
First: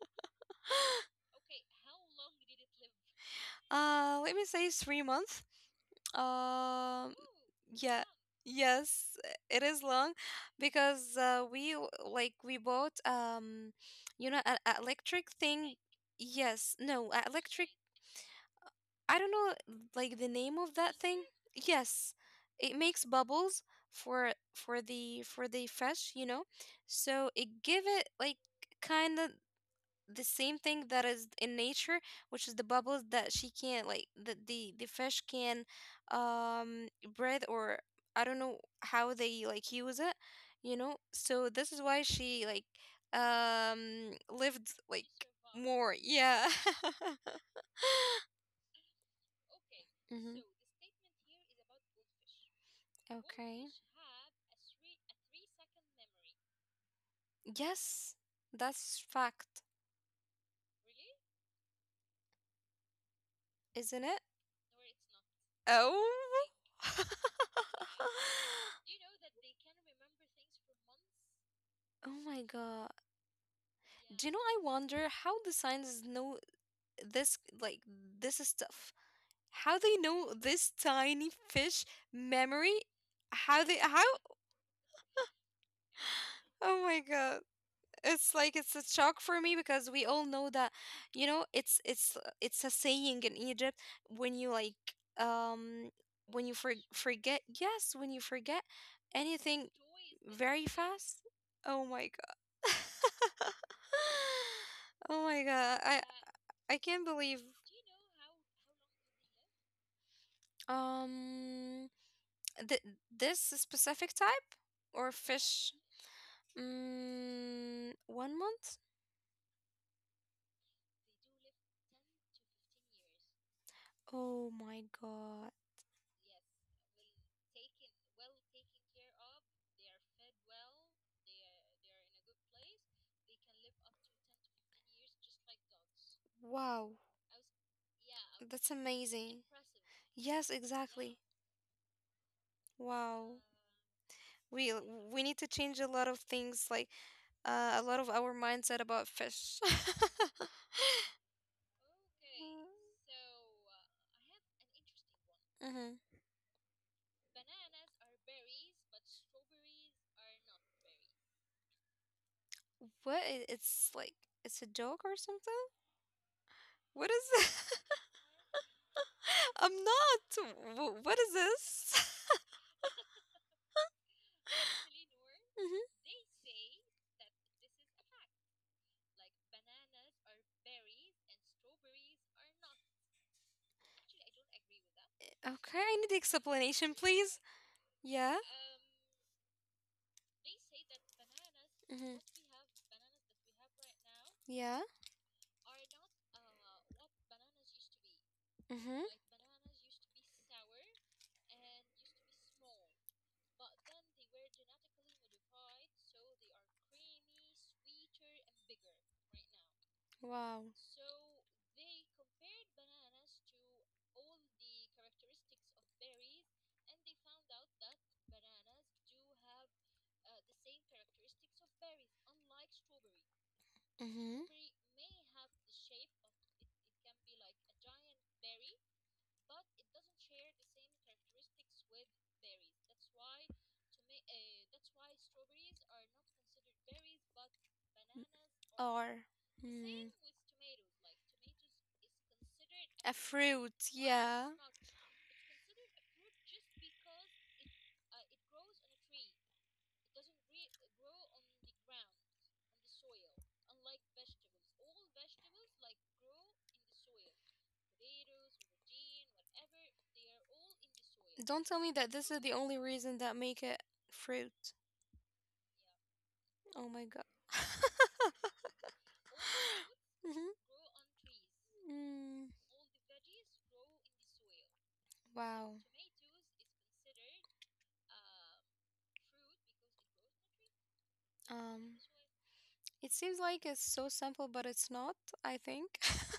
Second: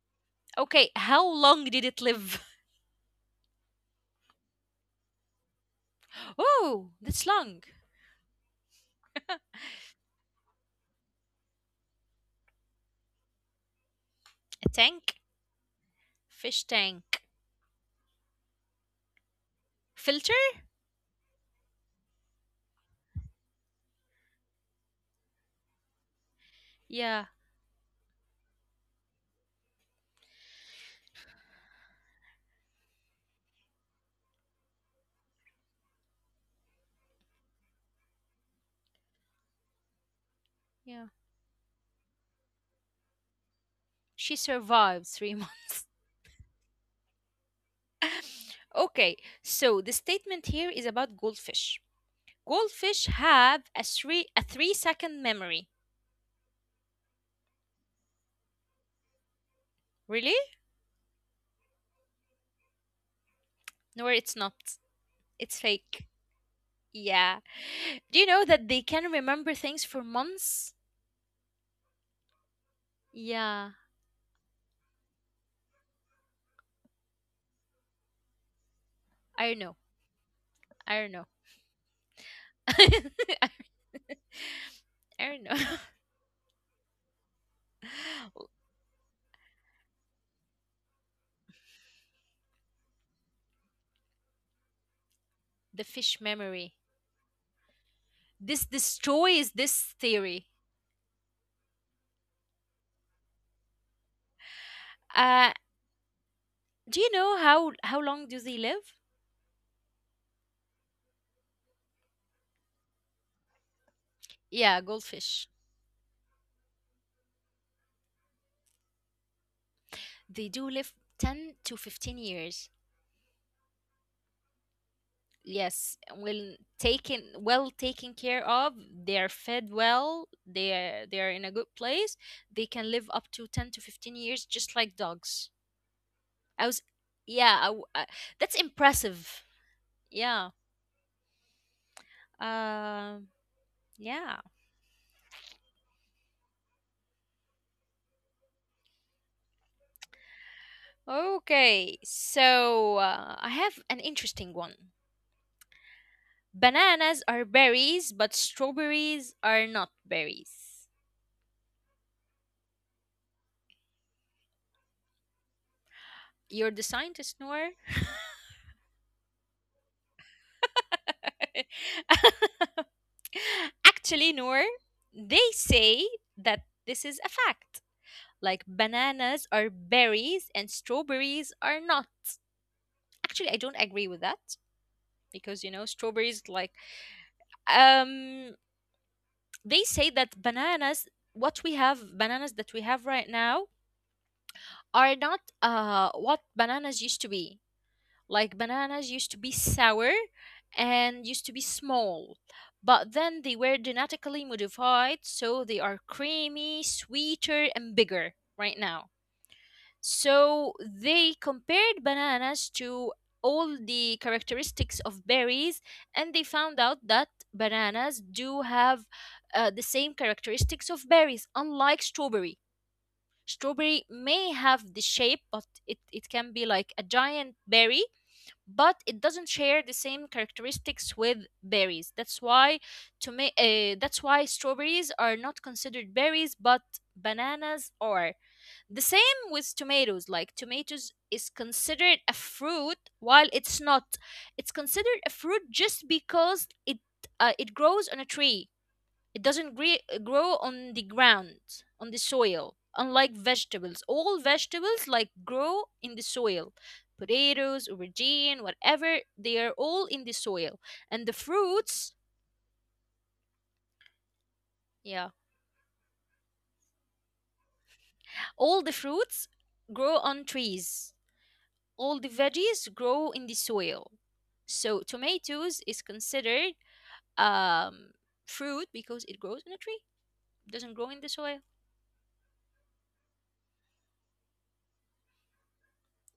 A: Okay, how long did it live?
B: Let me say 3 months.
A: Oh,
B: Um,
A: that's long.
B: yeah, yes, it is long because we like, we bought, you know, an
A: A tank,
B: electric thing.
A: fish
B: Yes, no, a
A: tank,
B: electric. I don't know, like, the
A: filter?
B: name of that thing. Yes, it makes bubbles for the fish, you know. So
A: Yeah,
B: it give it like kind of the same thing that is in nature, which is the bubbles that she can't like that the fish can um breathe or I don't know how they like use it, you know.
A: yeah.
B: So this is why she like
A: She
B: lived like
A: survived three months.
B: more. Yeah.
A: Okay, so the
B: hmm.
A: statement here is about goldfish. Goldfish
B: Okay.
A: have a 3-second memory.
B: Yes, that's fact,
A: Really?
B: isn't
A: No,
B: it?
A: it's not. It's fake.
B: Oh.
A: Yeah. Do you know that they can remember things for months?
B: Oh my God.
A: Yeah.
B: Do you know, I wonder how the scientists know this, like, this stuff.
A: I don't
B: How
A: know.
B: they know this
A: I don't
B: tiny
A: know.
B: fish memory?
A: I
B: How they, how?
A: don't know.
B: Oh my God. It's like it's a shock for me because we all know that you know it's a saying in Egypt when you like
A: The
B: um
A: fish
B: when you for,
A: memory.
B: forget yes when you forget
A: This destroys
B: anything
A: this theory.
B: very fast. Oh my god. Oh my
A: Uh,
B: god. I can't
A: do you
B: believe.
A: know how long do they live?
B: um th- this specific type
A: Yeah,
B: or
A: goldfish.
B: fish, mm, 1 month.
A: They do live 10 to 15 years.
B: Oh my god.
A: Yes, well taken care of, they're fed well, they are in a good place. They can live up to 10 to 15 years, just like dogs. I
B: Wow.
A: was Yeah,
B: Yeah, I would
A: that's
B: That's say amazing.
A: impressive.
B: Impressive. Yes, Yeah.
A: Yeah.
B: exactly. Wow.
A: Um yeah.
B: We we need to change a lot of things, like a lot of our mindset about fish. Okay, so.
A: Okay. So, I have an interesting one.
B: Mm-hmm.
A: Bananas are berries, but strawberries are not berries.
B: What? It's like it's a joke or something?
A: You're the
B: What is
A: scientist,
B: it?
A: Noor.
B: I'm not. What is this?
A: Actually, Noor, they
B: hmm.
A: say that this is a fact. Like, bananas are berries and strawberries are not. Actually, I don't agree with that because, you
B: Okay,
A: know,
B: I need
A: strawberries, like,
B: explanation, please. Yeah.
A: um they say that
B: Mm-hmm.
A: bananas that we have right now
B: Yeah.
A: are not what bananas used to be. Like,
B: Mm-hmm.
A: bananas used to be sour and used to be small, but then they were genetically modified, so they are creamy, sweeter, and bigger right now.
B: Wow.
A: So they compared bananas to all the characteristics of berries, and they found out that bananas do have the same characteristics of berries, unlike strawberry. Strawberry
B: Mm-hmm.
A: may have the shape, but it can be like a giant berry, but it doesn't share the same characteristics with berries. That's why strawberries are not considered berries, but bananas are. The
B: Or,
A: same with
B: mm,
A: tomatoes. Like, tomatoes is considered a fruit
B: a
A: while
B: fruit,
A: it's not.
B: yeah.
A: It's considered a fruit just because it grows on a tree, it doesn't grow on the ground, on the soil, unlike vegetables. All vegetables like grow in the soil. Potatoes, aubergine, whatever, they are all in the soil. And the
B: Don't tell me that
A: fruits,
B: this is the only reason that make it fruit.
A: yeah,
B: Oh my god.
A: all the fruits grow on
B: Mm-hmm.
A: trees. All the
B: mm,
A: veggies grow in the soil. So
B: wow.
A: tomatoes is considered um, fruit because it grows in a tree, doesn't grow in the soil.
B: Um, it seems like it's so simple, but it's not, I think.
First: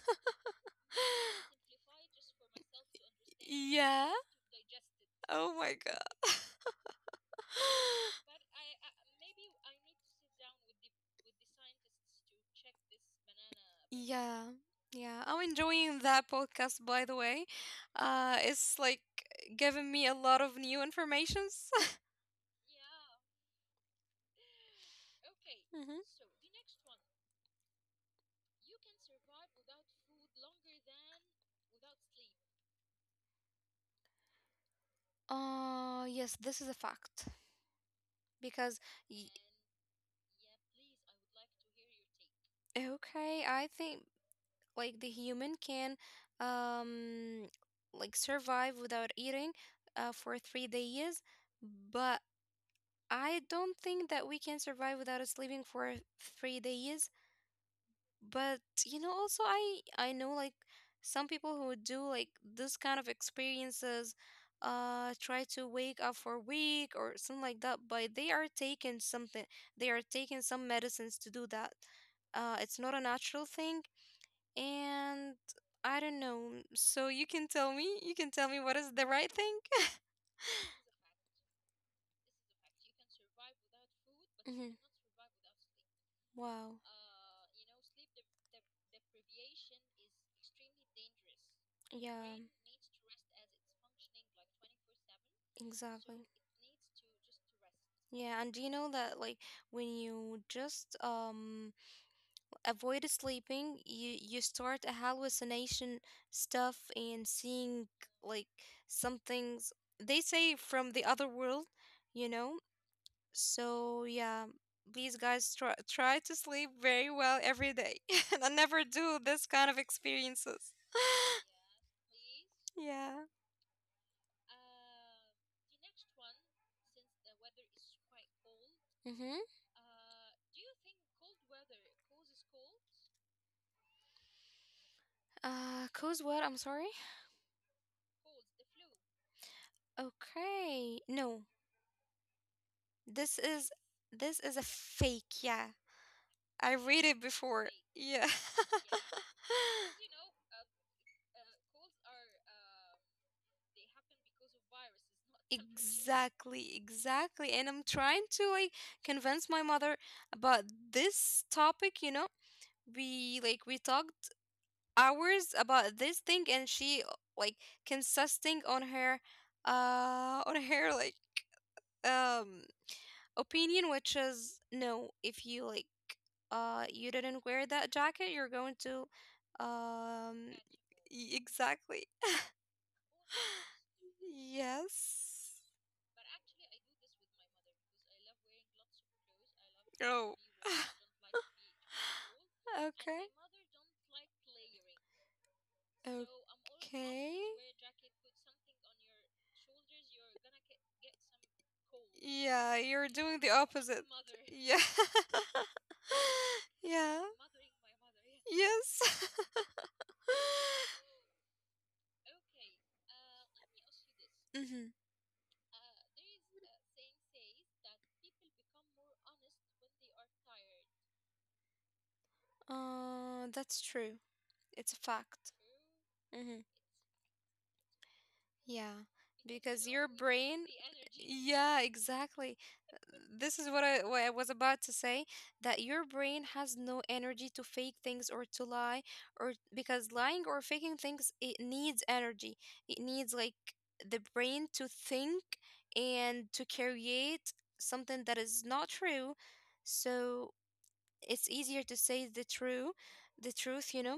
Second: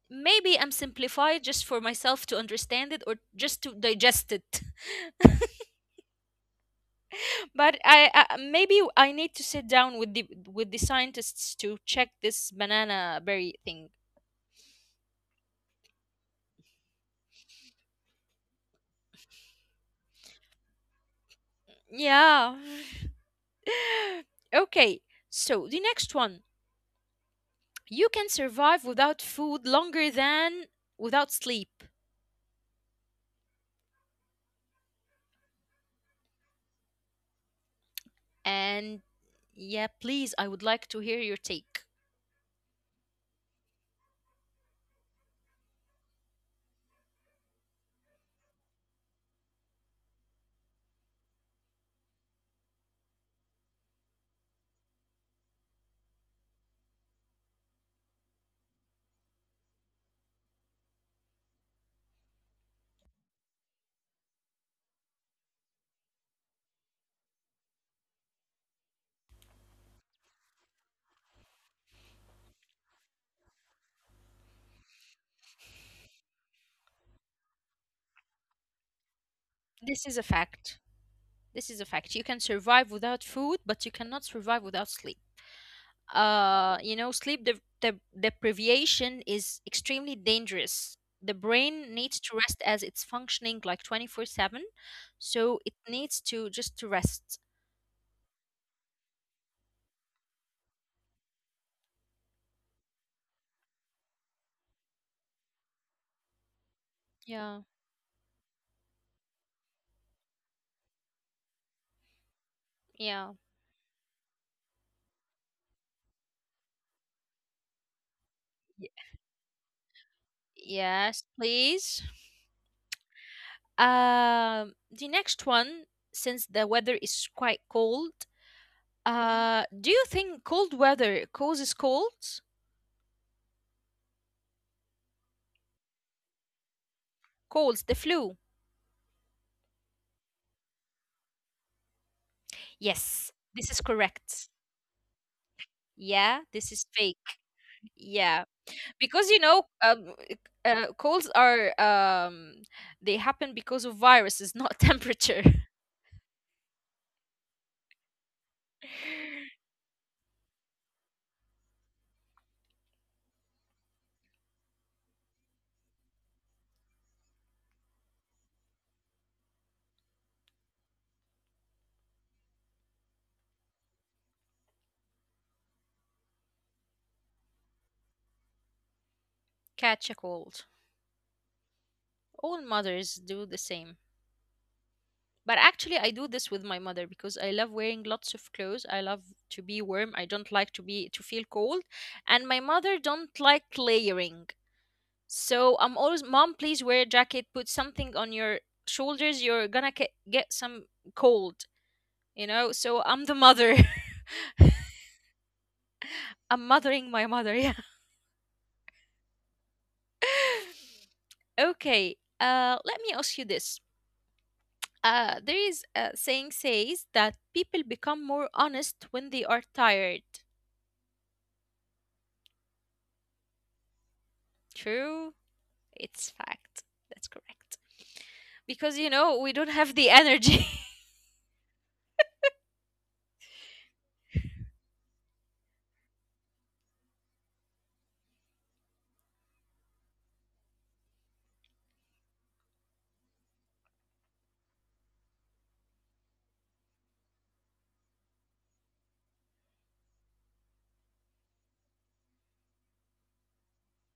A: Maybe I'm simplified just for myself to understand it, or just to
B: Yeah.
A: digest it.
B: Oh my god.
A: But I maybe I need to sit down with the scientists to check this banana berry thing.
B: Yeah. Yeah. I'm enjoying that podcast by the way. It's like giving me a lot of new informations.
A: Yeah. Okay. So the
B: hmm.
A: next one, you can survive without food longer than without sleep.
B: Yes, this is a fact because
A: And
B: y-
A: yeah, please, I would like to hear your take.
B: okay, I think like the human can um like survive without eating for 3 days, but I don't think that we can survive without sleeping for 3 days. But you know also I know like some people who do like this kind of experiences, try to wake up for a week or something like that, but they are taking something, they are taking some medicines to do that. Uh it's not a natural thing. And I don't know. So you can tell me, you can tell me what is the right thing?
A: This is a fact. This is a fact. You can survive without food, but you cannot survive
B: hmm.
A: without sleep.
B: Wow.
A: You know, sleep deprivation is extremely dangerous. The brain needs
B: Yeah,
A: to rest as it's functioning like 24/7, so it needs
B: exactly.
A: to just to rest.
B: Yeah, and do you know that like when you just avoid sleeping you start a hallucination stuff and
A: Yeah,
B: seeing like some things, they say from the other world, you know.
A: yeah.
B: So yeah, please guys, try try to sleep very well every day, and I never
A: Y-
B: do this kind of experiences.
A: Yes, please.
B: Yeah.
A: The next one, since the weather is quite cold,
B: Mm-hmm.
A: do you think cold weather causes colds?
B: Uh cause what, I'm sorry?
A: Colds, the flu.
B: Okay, no.
A: Yes,
B: This is
A: this is
B: this
A: correct.
B: is a fake, yeah.
A: Yeah,
B: I
A: this is
B: read it
A: fake.
B: before. Yeah.
A: Yeah, because colds are, they happen because of viruses, not temperature.
B: Exactly, exactly. And I'm trying to like convince my mother about this topic, you know. We like we talked hours about this thing and she like consisting on her like um opinion, which is no, if you like you didn't wear that jacket, you're going to
A: Catch a
B: um
A: cold.
B: exactly.
A: All mothers do the same.
B: Yes.
A: But actually, I do this with my mother because I love wearing lots of clothes, I love to be warm, I
B: Oh.
A: don't like to be to feel cold, and my mother
B: Okay.
A: don't like layering. So I'm always, Mom, please wear a
B: Okay.
A: jacket, put something on your shoulders, you're gonna get some cold, you know?
B: Yeah,
A: So
B: you're
A: I'm
B: doing
A: the
B: the
A: mother.
B: opposite. Yeah.
A: I'm mothering
B: Yeah.
A: my mother. Yeah.
B: Yes.
A: Okay. Let me ask you this.
B: Mhm.
A: There is a saying says that people become more honest when they are tired.
B: That's true. It's a
A: True,
B: fact.
A: it's
B: Mm-hmm.
A: fact. That's correct. Because,
B: Yeah,
A: you know, we don't
B: because
A: have
B: your
A: the
B: brain,
A: energy.
B: yeah, exactly. This is what I was about to say, that your brain has no energy to fake things or to lie, or because lying or faking things, it needs energy. It needs like the brain to think and to create something that is not true. So it's easier to say the true the truth you know.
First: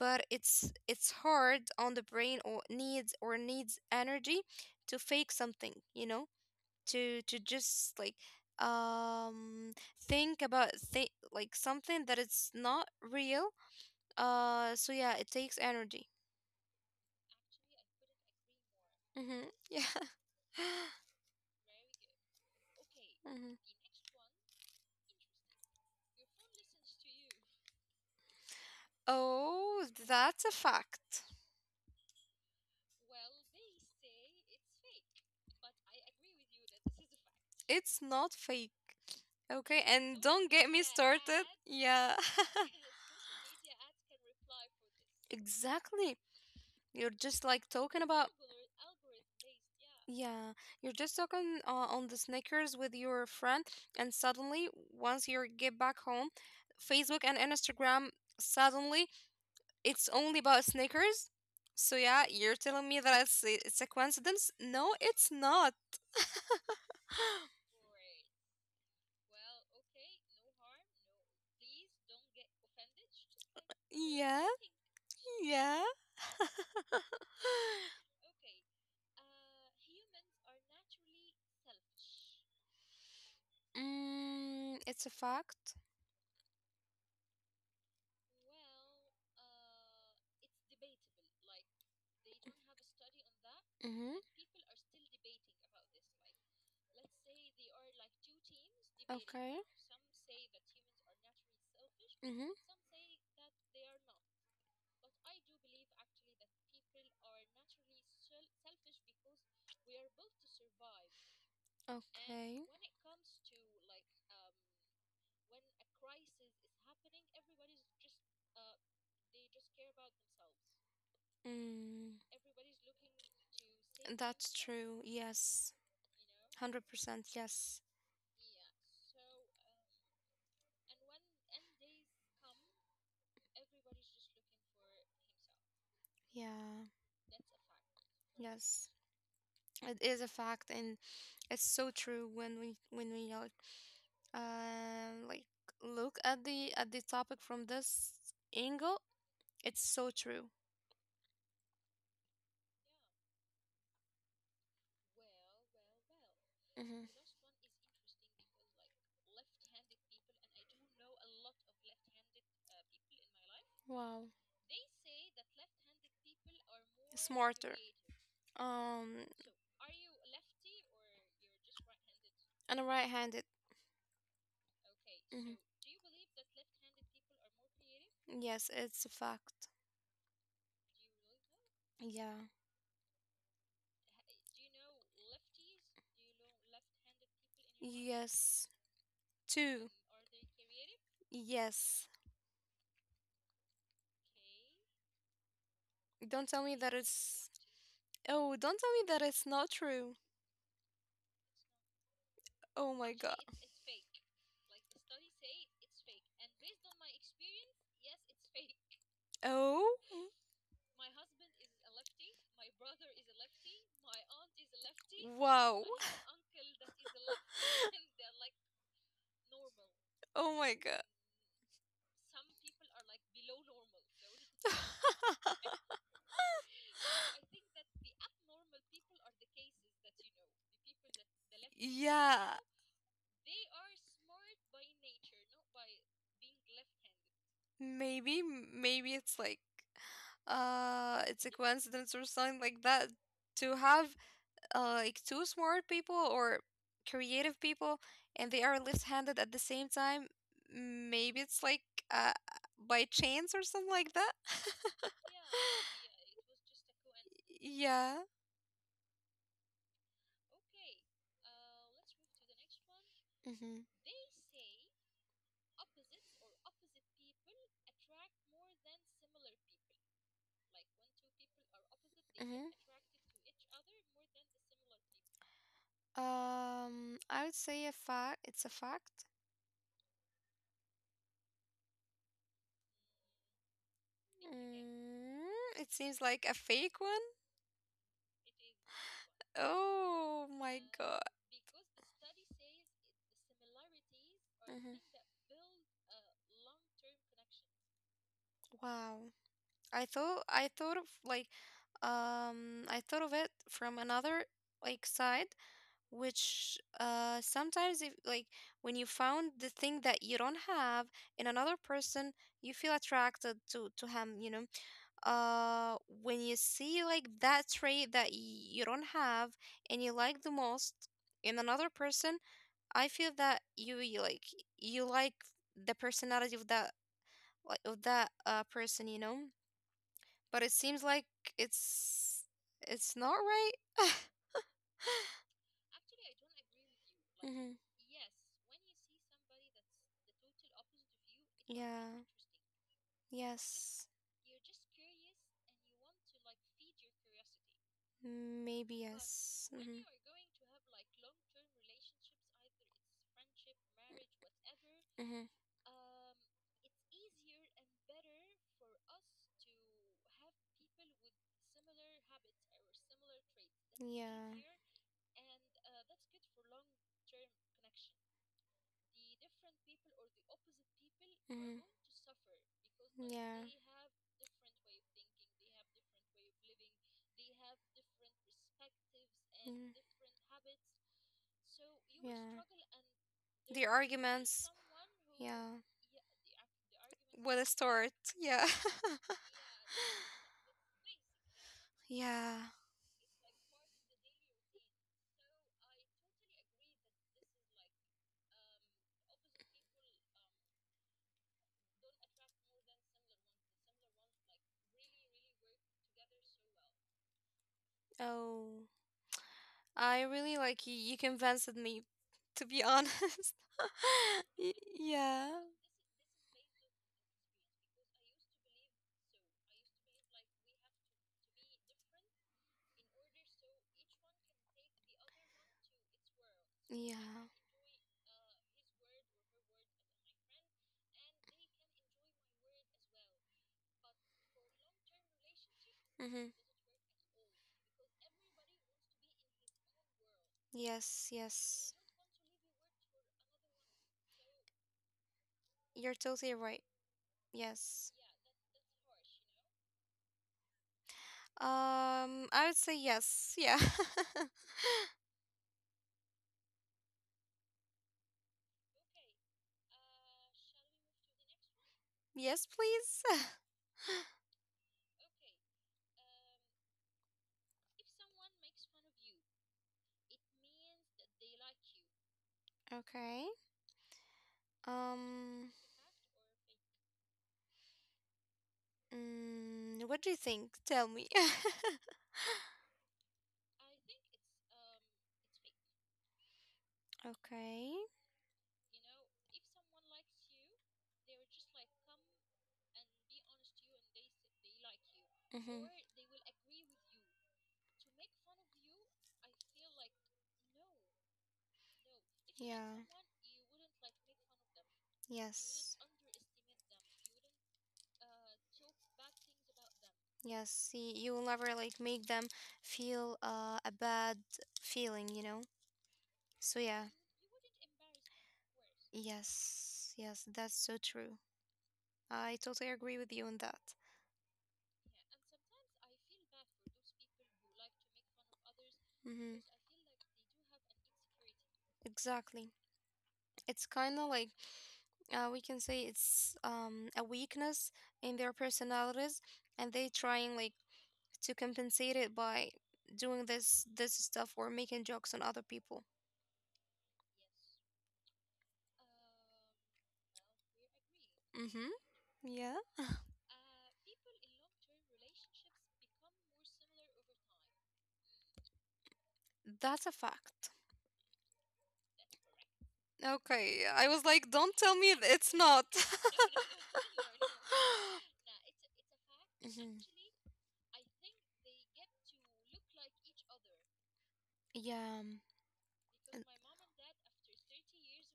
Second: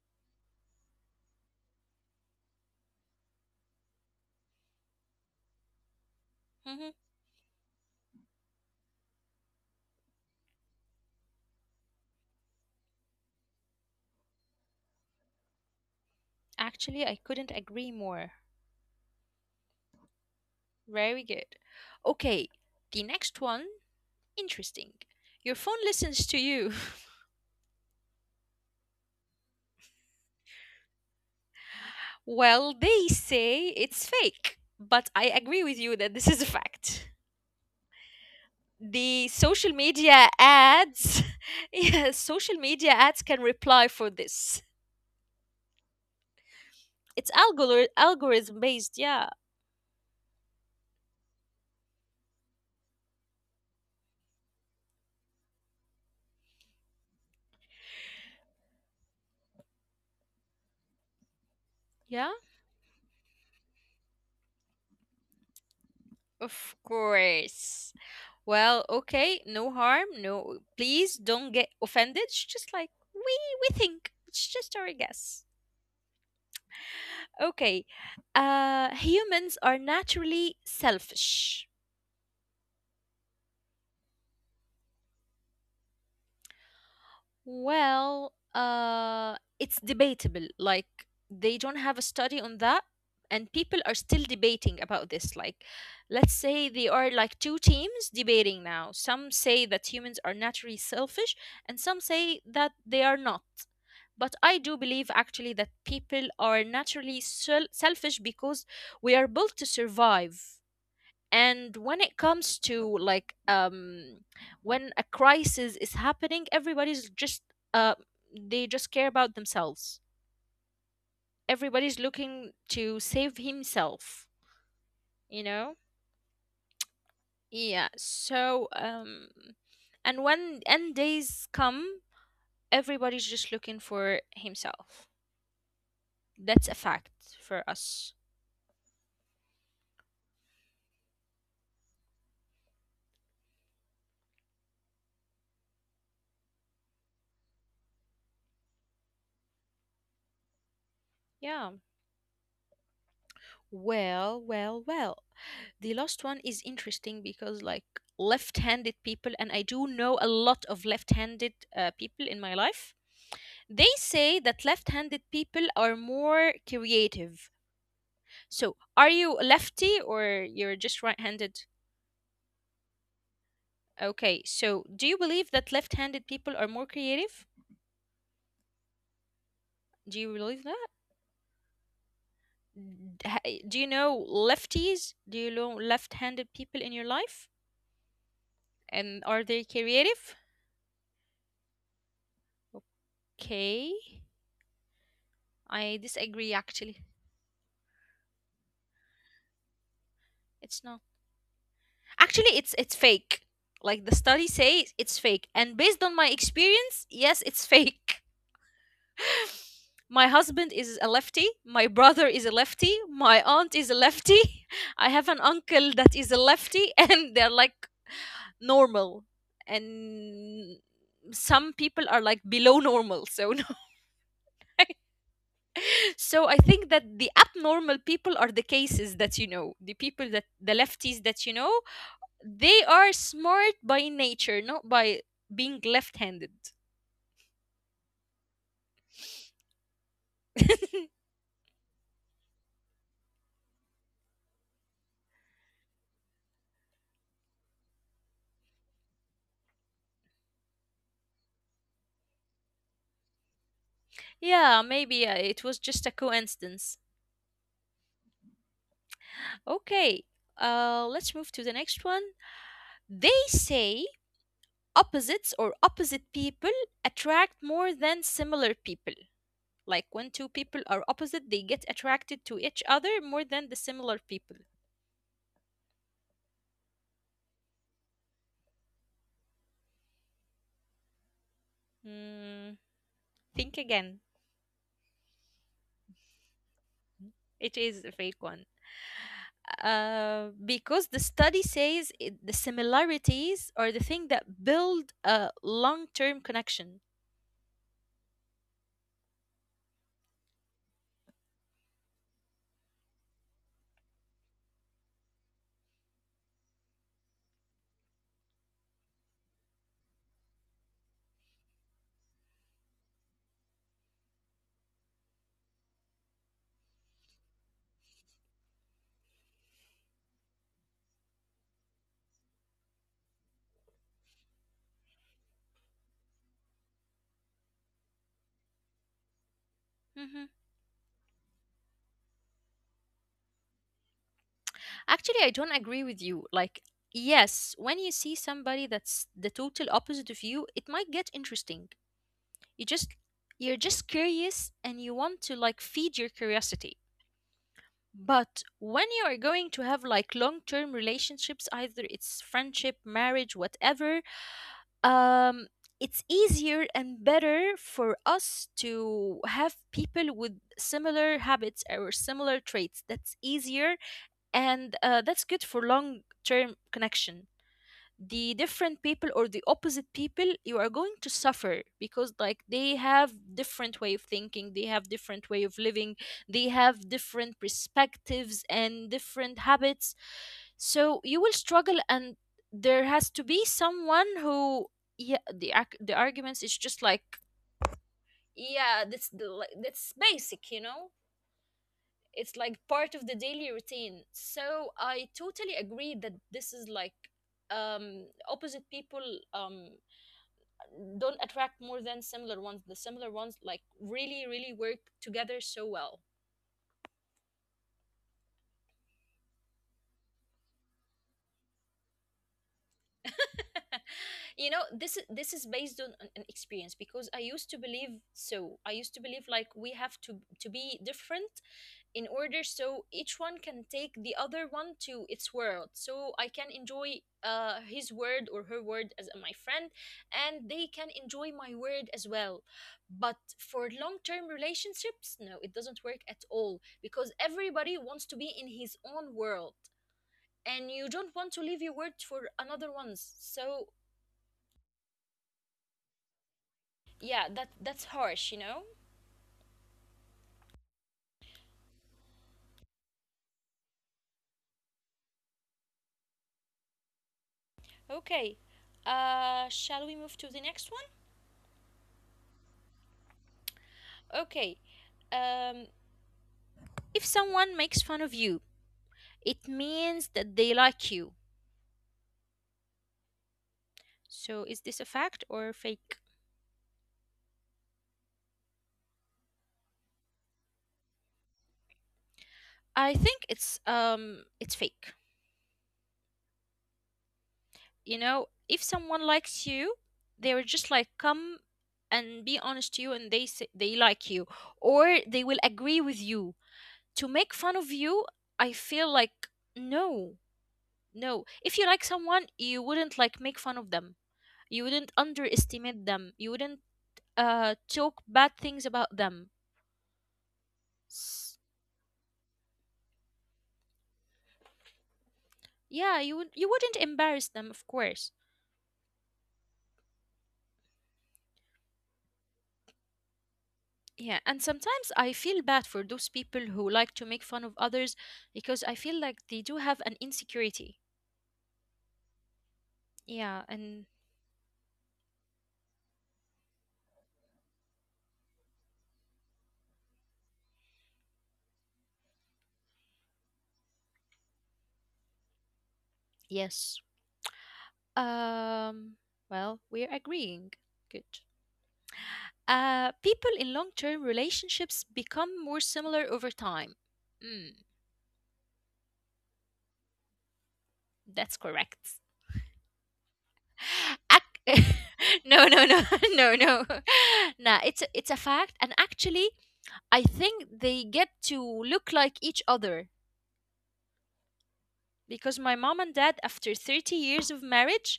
B: But it's hard on the brain or needs energy to fake something, you know,
A: Mhm.
B: to just like um think about think like something that it's not real. Uh so yeah, it takes energy.
A: Actually, I couldn't agree more.
B: Mm-hmm. Yeah.
A: Very good. Okay, the next one
B: hmm.
A: interesting. Your phone listens to you.
B: Oh, that's a fact.
A: Well, they say it's fake, but I agree with you that this is a fact.
B: It's not fake.
A: The social
B: Okay, and
A: media
B: don't get me
A: ads.
B: started. Yeah.
A: Yeah, social media ads can reply for this.
B: Exactly. You're just
A: It's
B: like talking about.
A: algorithm based. Yeah,
B: Yeah, you're just talking on the Snickers with your friend, and suddenly, once you get back home, Facebook and Instagram, suddenly it's only about Snickers. So yeah,
A: yeah,
B: you're telling me that it's a coincidence? No, it's not.
A: of course. Well, okay, no harm, no, please don't get offended, it's just like we think,
B: Yeah,
A: it's just our guess.
B: yeah.
A: Okay. Humans are naturally selfish.
B: Mm, it's a fact.
A: Well, it's debatable. Like, they don't have a study on that, and people are
B: Mm-hmm.
A: still debating about this. Like, let's say they are like two teams debating now. Some say that humans are naturally selfish, and some say that they are not. But I do believe actually that people are naturally selfish because we are built to survive, and
B: And,
A: when it comes to like when a crisis is happening, everybody's just uh they just care about themselves, everybody's
B: mm,
A: looking to save himself,
B: that's themselves, true.
A: you
B: Yes.
A: know.
B: 100% yes.
A: Yeah, so and when end days come, everybody's just looking for himself.
B: Yeah.
A: That's a fact for us.
B: Yes. It is a fact and it's so true when we like and like look at the topic from this angle. It's so true.
A: Yeah. Well, well, well. The last one is
B: hmm.
A: interesting because, like, left-handed people, and I do know a lot of left-handed people in my life. They
B: Wow.
A: say that left-handed people are more creative.
B: Smarter,
A: So, are
B: um,
A: you lefty, or you're just right-handed?
B: and right-handed.
A: Okay. So, do you
B: Mhm.
A: believe that left-handed people are more creative?
B: Yes, it's a fact.
A: Do you believe that?
B: Yeah.
A: Do you know lefties? Do you know left-handed people in your life?
B: Yes.
A: And are they
B: Two.
A: creative?
B: Yes.
A: Okay. I
B: Don't tell
A: disagree,
B: me that
A: actually.
B: it's. Oh, don't tell me that it's not true.
A: It's not. Actually, it's
B: Oh
A: it's
B: my god.
A: fake. Like, the study says it's fake, and based on my experience, yes, it's fake.
B: Oh.
A: My husband is a lefty, my brother is a lefty, my aunt is a lefty. I have an
B: Wow.
A: uncle that is a lefty. And they're like normal,
B: Oh my
A: and
B: god.
A: some people are like below normal, so no. So I think that the abnormal people are the cases that you know, the people that, the lefties that you know,
B: Yeah,
A: they are smart by nature, not by being left handed.
B: maybe maybe it's like it's a coincidence or something like that, to have like two smart people or creative people and they are left-handed at the same time. Maybe it's like uh, by chance or something like that.
A: Yeah, maybe it was just a coincidence.
B: Yeah.
A: Okay, let's move to the next one. They
B: Mm-hmm.
A: say opposites, or opposite people, attract more than similar people. Like, when two people are opposite, they get attracted to
B: Mm-hmm.
A: each other more than the similar people.
B: I would say a fact. It's a fact.
A: Hmm, think again.
B: Mm, it seems like a fake one.
A: It is a fake one.
B: Oh my
A: Because
B: god.
A: the study says it, the similarities are the thing that build
B: hmm.
A: a long-term connection.
B: Wow. I thought of like I thought of it from another like side, which sometimes if like when you found the thing that you don't have in another person, you feel attracted to him, you know. Uh when you see like that trait that you don't have and you like the most in another person, I feel that you like the personality of that like of that person, you know?
A: Hmm
B: But it seems like it's it's not right.
A: Actually, I don't agree with you. Like,
B: hmm.
A: yes, when you see somebody that's the total opposite of you, it might get interesting.
B: Yeah.
A: You just you're
B: Yes.
A: just curious and you want to like feed your curiosity. But
B: Maybe
A: when you are
B: yes.
A: going to have like long-term relationships, either it's friendship, marriage, whatever,
B: hmm. hmm.
A: um, it's easier and better for us to have people with similar habits or similar traits. That's easier,
B: Yeah.
A: and that's good for long term connection. The different people or the opposite people, you are going to
B: Mhm.
A: suffer, because like, they have
B: Yeah.
A: different way of thinking, they have different way of living, they have different perspectives and different habits. So you will struggle, and there has to be someone who,
B: The
A: yeah,
B: argument
A: the arguments is just like,
B: start. Yeah. Yeah, that
A: yeah,
B: will
A: that's the, like, that's basic, you know.
B: start. Yeah.
A: It's like part of the daily routine. So I totally agree that this is like, opposite people, um don't attract more than similar ones. The similar ones like really really work together so well.
B: Oh, I really like you. You convinced me, to be honest.
A: You know, this is,
B: Yeah.
A: this is based on an experience, because I used to believe so. I used to believe like we have to be different in order, so each one can take the other one to its world, so I can
B: Yeah.
A: enjoy
B: Sometimes
A: his word or her word as my friend, and they can enjoy my word as well. But for long-term relationships, no, it doesn't work at all, because everybody wants to be in his own world,
B: all.
A: and you
B: Yes,
A: don't want to
B: yes.
A: leave your word for another one's. So
B: You're totally right.
A: yeah, that
B: Yes.
A: that's harsh, you know.
B: I would say yes. Yeah.
A: Okay, shall we move to the next one?
B: Yes, please.
A: Okay, um, if someone makes fun of you, it means that they like you.
B: Okay.
A: So is this a fact
B: Um,
A: or fake?
B: mm, what do you think? Tell me.
A: I think it's fake.
B: Okay.
A: You know, if someone likes you, they will just like come and be honest to you, and they say they like you, or they will
B: Mm-hmm.
A: agree with you. To make fun of you, I feel like no. No. If you like someone,
B: Yeah.
A: you wouldn't like make fun of them. You wouldn't
B: Yes.
A: underestimate them. You wouldn't talk bad things about them.
B: Yes. See, you will never like make them feel a bad feeling, you know?
A: Yeah,
B: So
A: you
B: yeah.
A: wouldn't embarrass them, of course.
B: Yes. Yes, that's so true. I totally agree with you on that.
A: Yeah, and sometimes I feel bad for those people who like to make fun of others, because I feel
B: hmm.
A: like they do have an insecurity.
B: Exactly.
A: Yeah,
B: It's kind
A: and
B: of like we can say it's a weakness in their personalities, and they trying like to compensate it by doing this stuff or making jokes on other people.
A: yes. Um, well, we're agreeing. Good.
B: Mm-hmm. Yeah,
A: Uh, people in long-term relationships become more similar over time. Mm,
B: that's a fact.
A: that's correct.
B: Okay, I was like, don't
A: Ac-
B: tell me it's not.
A: no, no, no. No, no. Nah, it's a fact, and actually
B: Mhm.
A: I think they get to look like each other,
B: Yeah.
A: because my mom and
B: And,
A: dad, after 30 years of marriage,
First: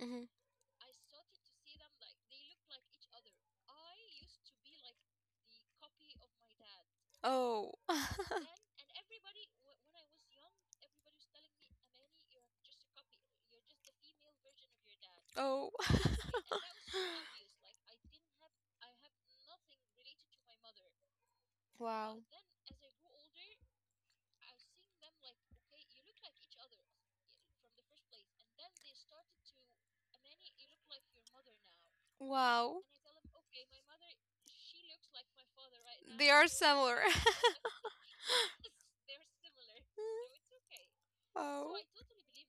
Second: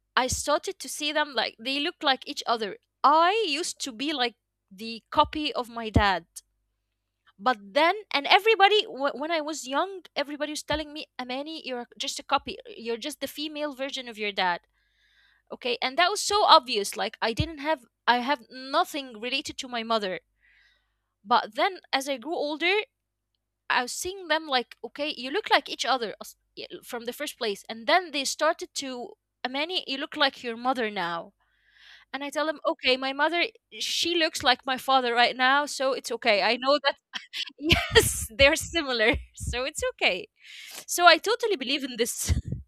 B: Mhm.
A: I started to see them like they look like each other. I used to be like the copy of my dad. But
B: Oh.
A: then, and everybody, when I was young, everybody was telling me, Amani, you're just a copy. You're just the female version of your dad.
B: Oh.
A: Okay. And that was so obvious. Like, I have nothing related to my mother. But then, as I
B: Wow.
A: grew older, I was seeing them like, okay, you look like each other from the first place. And then they started to, Amani, you look like your mother now. And I tell them, okay,
B: Wow.
A: my mother, she looks like my father right now, so it's okay.
B: They
A: I
B: are
A: know that.
B: similar.
A: Yes, they're similar, so it's okay. So I totally believe
B: Oh.
A: in this.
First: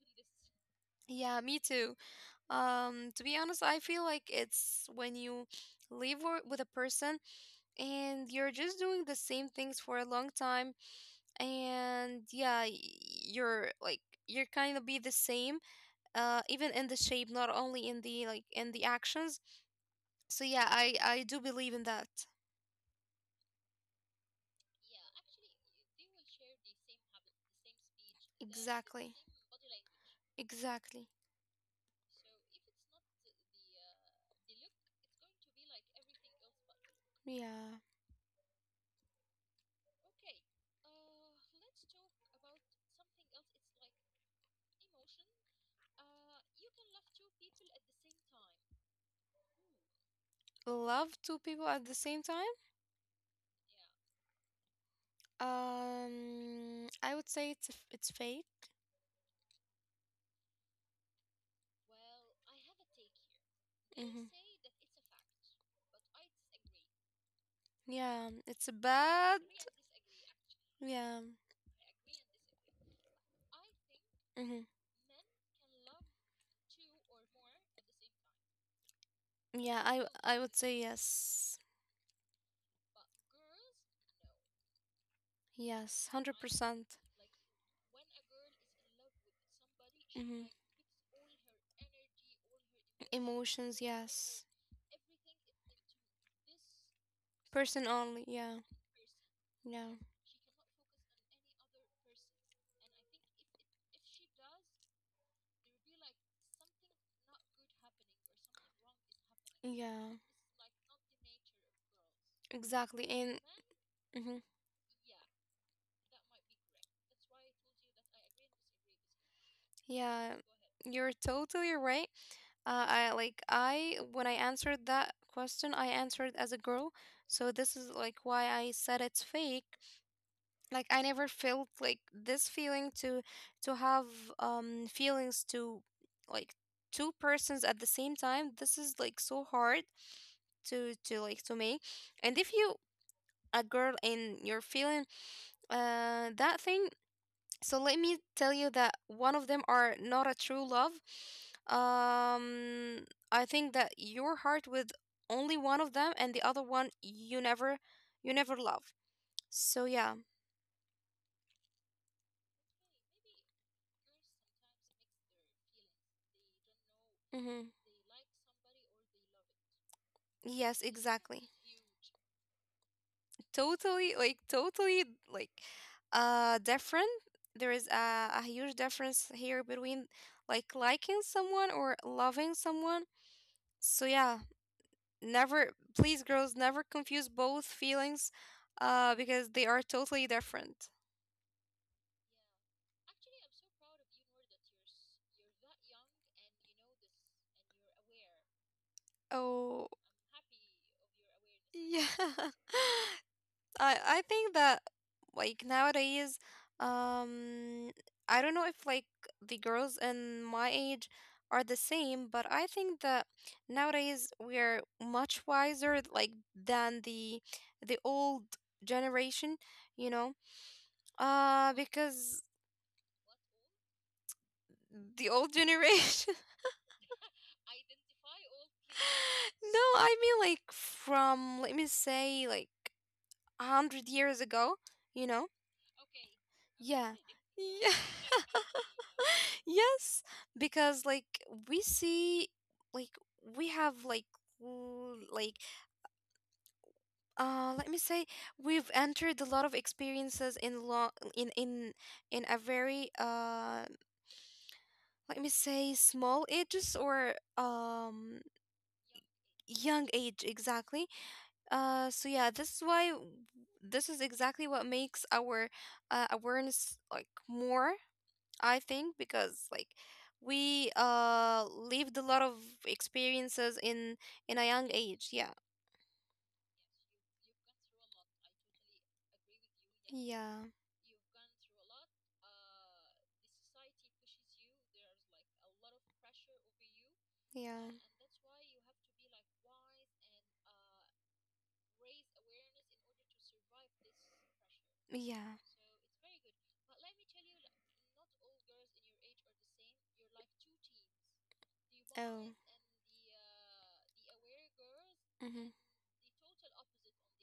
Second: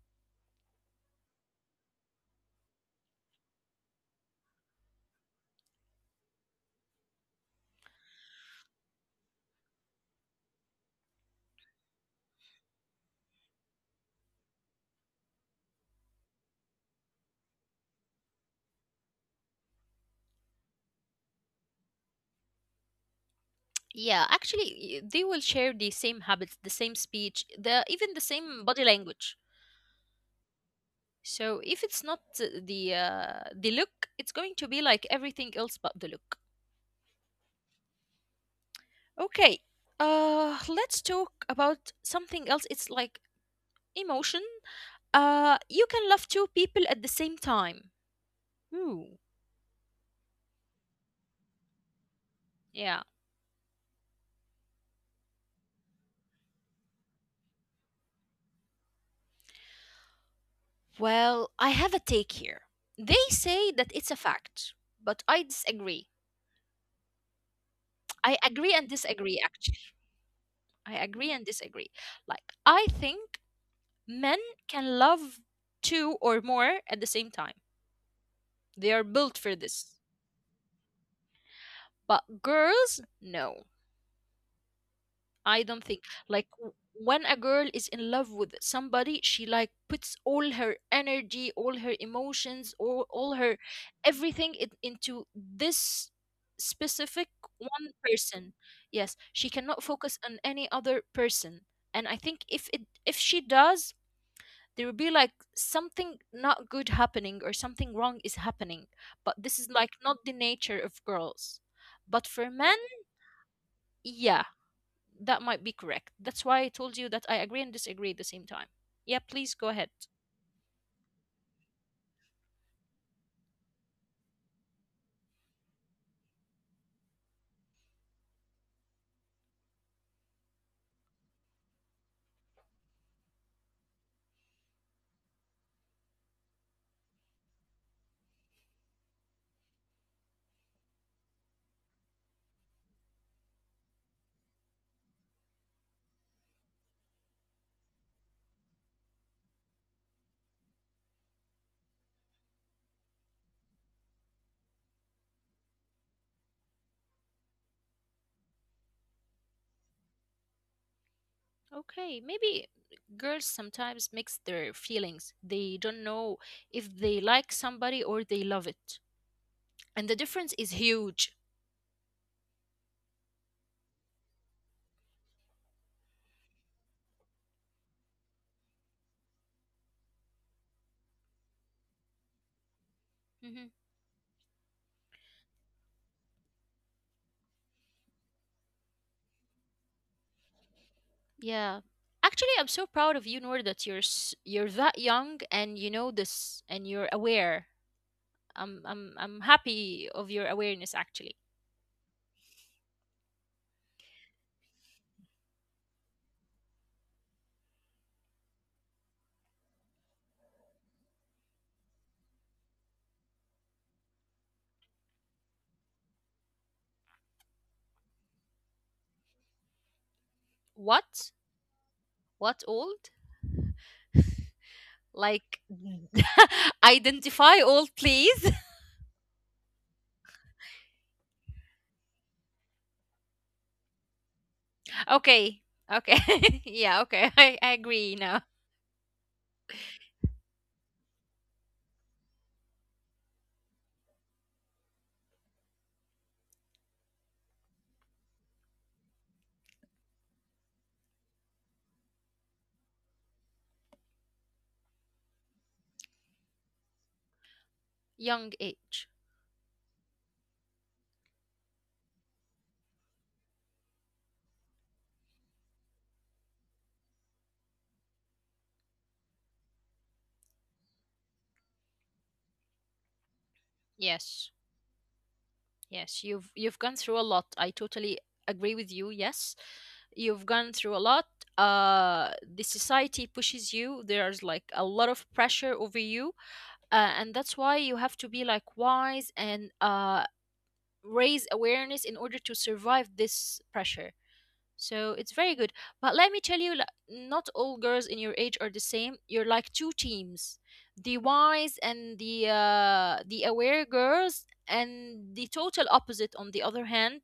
B: Yeah, me too. To be honest, I feel like it's when you live with a person and you're just doing the same things for a long time, and yeah, you're like you're kind of be the same even in the shape, not only in the like in the actions. So yeah, I do believe in that.
A: Yeah, actually, they will share the same habits, the same speech, the even the same body
B: Exactly.
A: language.
B: Exactly.
A: So if it's not the, the look, it's going to be like everything else but the look.
B: Yeah.
A: Okay. Uh, let's talk about something else. It's like emotion. Uh, you can love two people at the same time. Ooh.
B: Love two people at the same time?
A: Yeah.
B: I would say it's a f it's fate.
A: Well, I have a take here. They say that it's
B: Mm-hmm.
A: a fact, but I disagree.
B: Yeah,
A: I
B: it's a
A: agree and
B: bad.
A: disagree actually. I
B: Yeah.
A: agree and disagree. Like, I think men
B: Mm-hmm.
A: can love two or more at the same time. They are built for
B: Yeah,
A: this.
B: I would say yes.
A: But girls, no. I don't
B: Yes,
A: think like
B: 100%.
A: when a girl is in love with somebody, she like puts
B: Mm-hmm.
A: all her energy, all her emotions, all her
B: Emotions, yes.
A: everything it, into this specific
B: Person
A: one
B: only, yeah.
A: person. Yes, she
B: Yeah.
A: cannot focus on any other person. And I think if it if she does, there will be like something not good happening, or something wrong is happening. But this is like
B: Yeah.
A: not the nature of girls. But for men,
B: Exactly. And mhm.
A: yeah, that might be correct. That's why I told you that I agree and disagree at the same time. Yeah, please go ahead.
B: Yeah, you're totally right. I when I answered that question, I answered as a girl. So this is like why I said it's fake. Like I never felt like this feeling to have feelings to like two persons at the same time. This is like so hard to like to me. And if you a girl and you're feeling that thing, so let me tell you that one of them are not a true love. Um, I think that your heart with only one of them, and the other one you never love. So yeah.
A: Okay, maybe girls sometimes mix their feelings. They don't know if they
B: Mm-hmm.
A: like somebody or they love it. And the difference
B: Yes,
A: is
B: exactly.
A: huge.
B: Totally, like, different. There is a huge difference here between like liking someone or loving someone.
A: Hmm
B: So yeah. Never, please, girls, never confuse both feelings because they are totally different.
A: Yeah. Actually, I'm so proud of you, Noor, that you're that young and you know this and you're aware. I'm
B: Oh,
A: happy of your awareness actually.
B: yeah. I think that like nowadays, um, I don't know if like the girls in my age are the same, but I think that nowadays we are much wiser like than the old generation, you know,
A: What?
B: because
A: What old?
B: the old
A: Like,
B: generation.
A: identify old please.
B: No, I mean like from let me say like 100 years ago, you know?
A: Okay. Okay.
B: Yeah.
A: Yeah, okay. I
B: Yeah.
A: agree now.
B: Yes. Because like we see like we have like l- like let me say we've entered a lot of experiences in long in in in a very let me say small ages or
A: Young age.
B: young age exactly. So yeah, this is why this is exactly what makes our awareness like more, I think, because we lived a lot of experiences in a
A: Yes.
B: young age. Yeah.
A: Yes, you've gone through a lot. I totally agree with you. Yes.
B: Yeah.
A: You've gone through a lot. Uh, the society pushes you. There's like a lot of pressure over you. And that's
B: Yeah.
A: why you have to be like wise and raise awareness in order to survive this pressure. So it's
B: Yeah.
A: very good. But let me tell you, like, not all girls in your age are the same. You're like two teams: the wise and
B: Oh.
A: the aware girls, and
B: Mm-hmm.
A: the total opposite. On the other hand,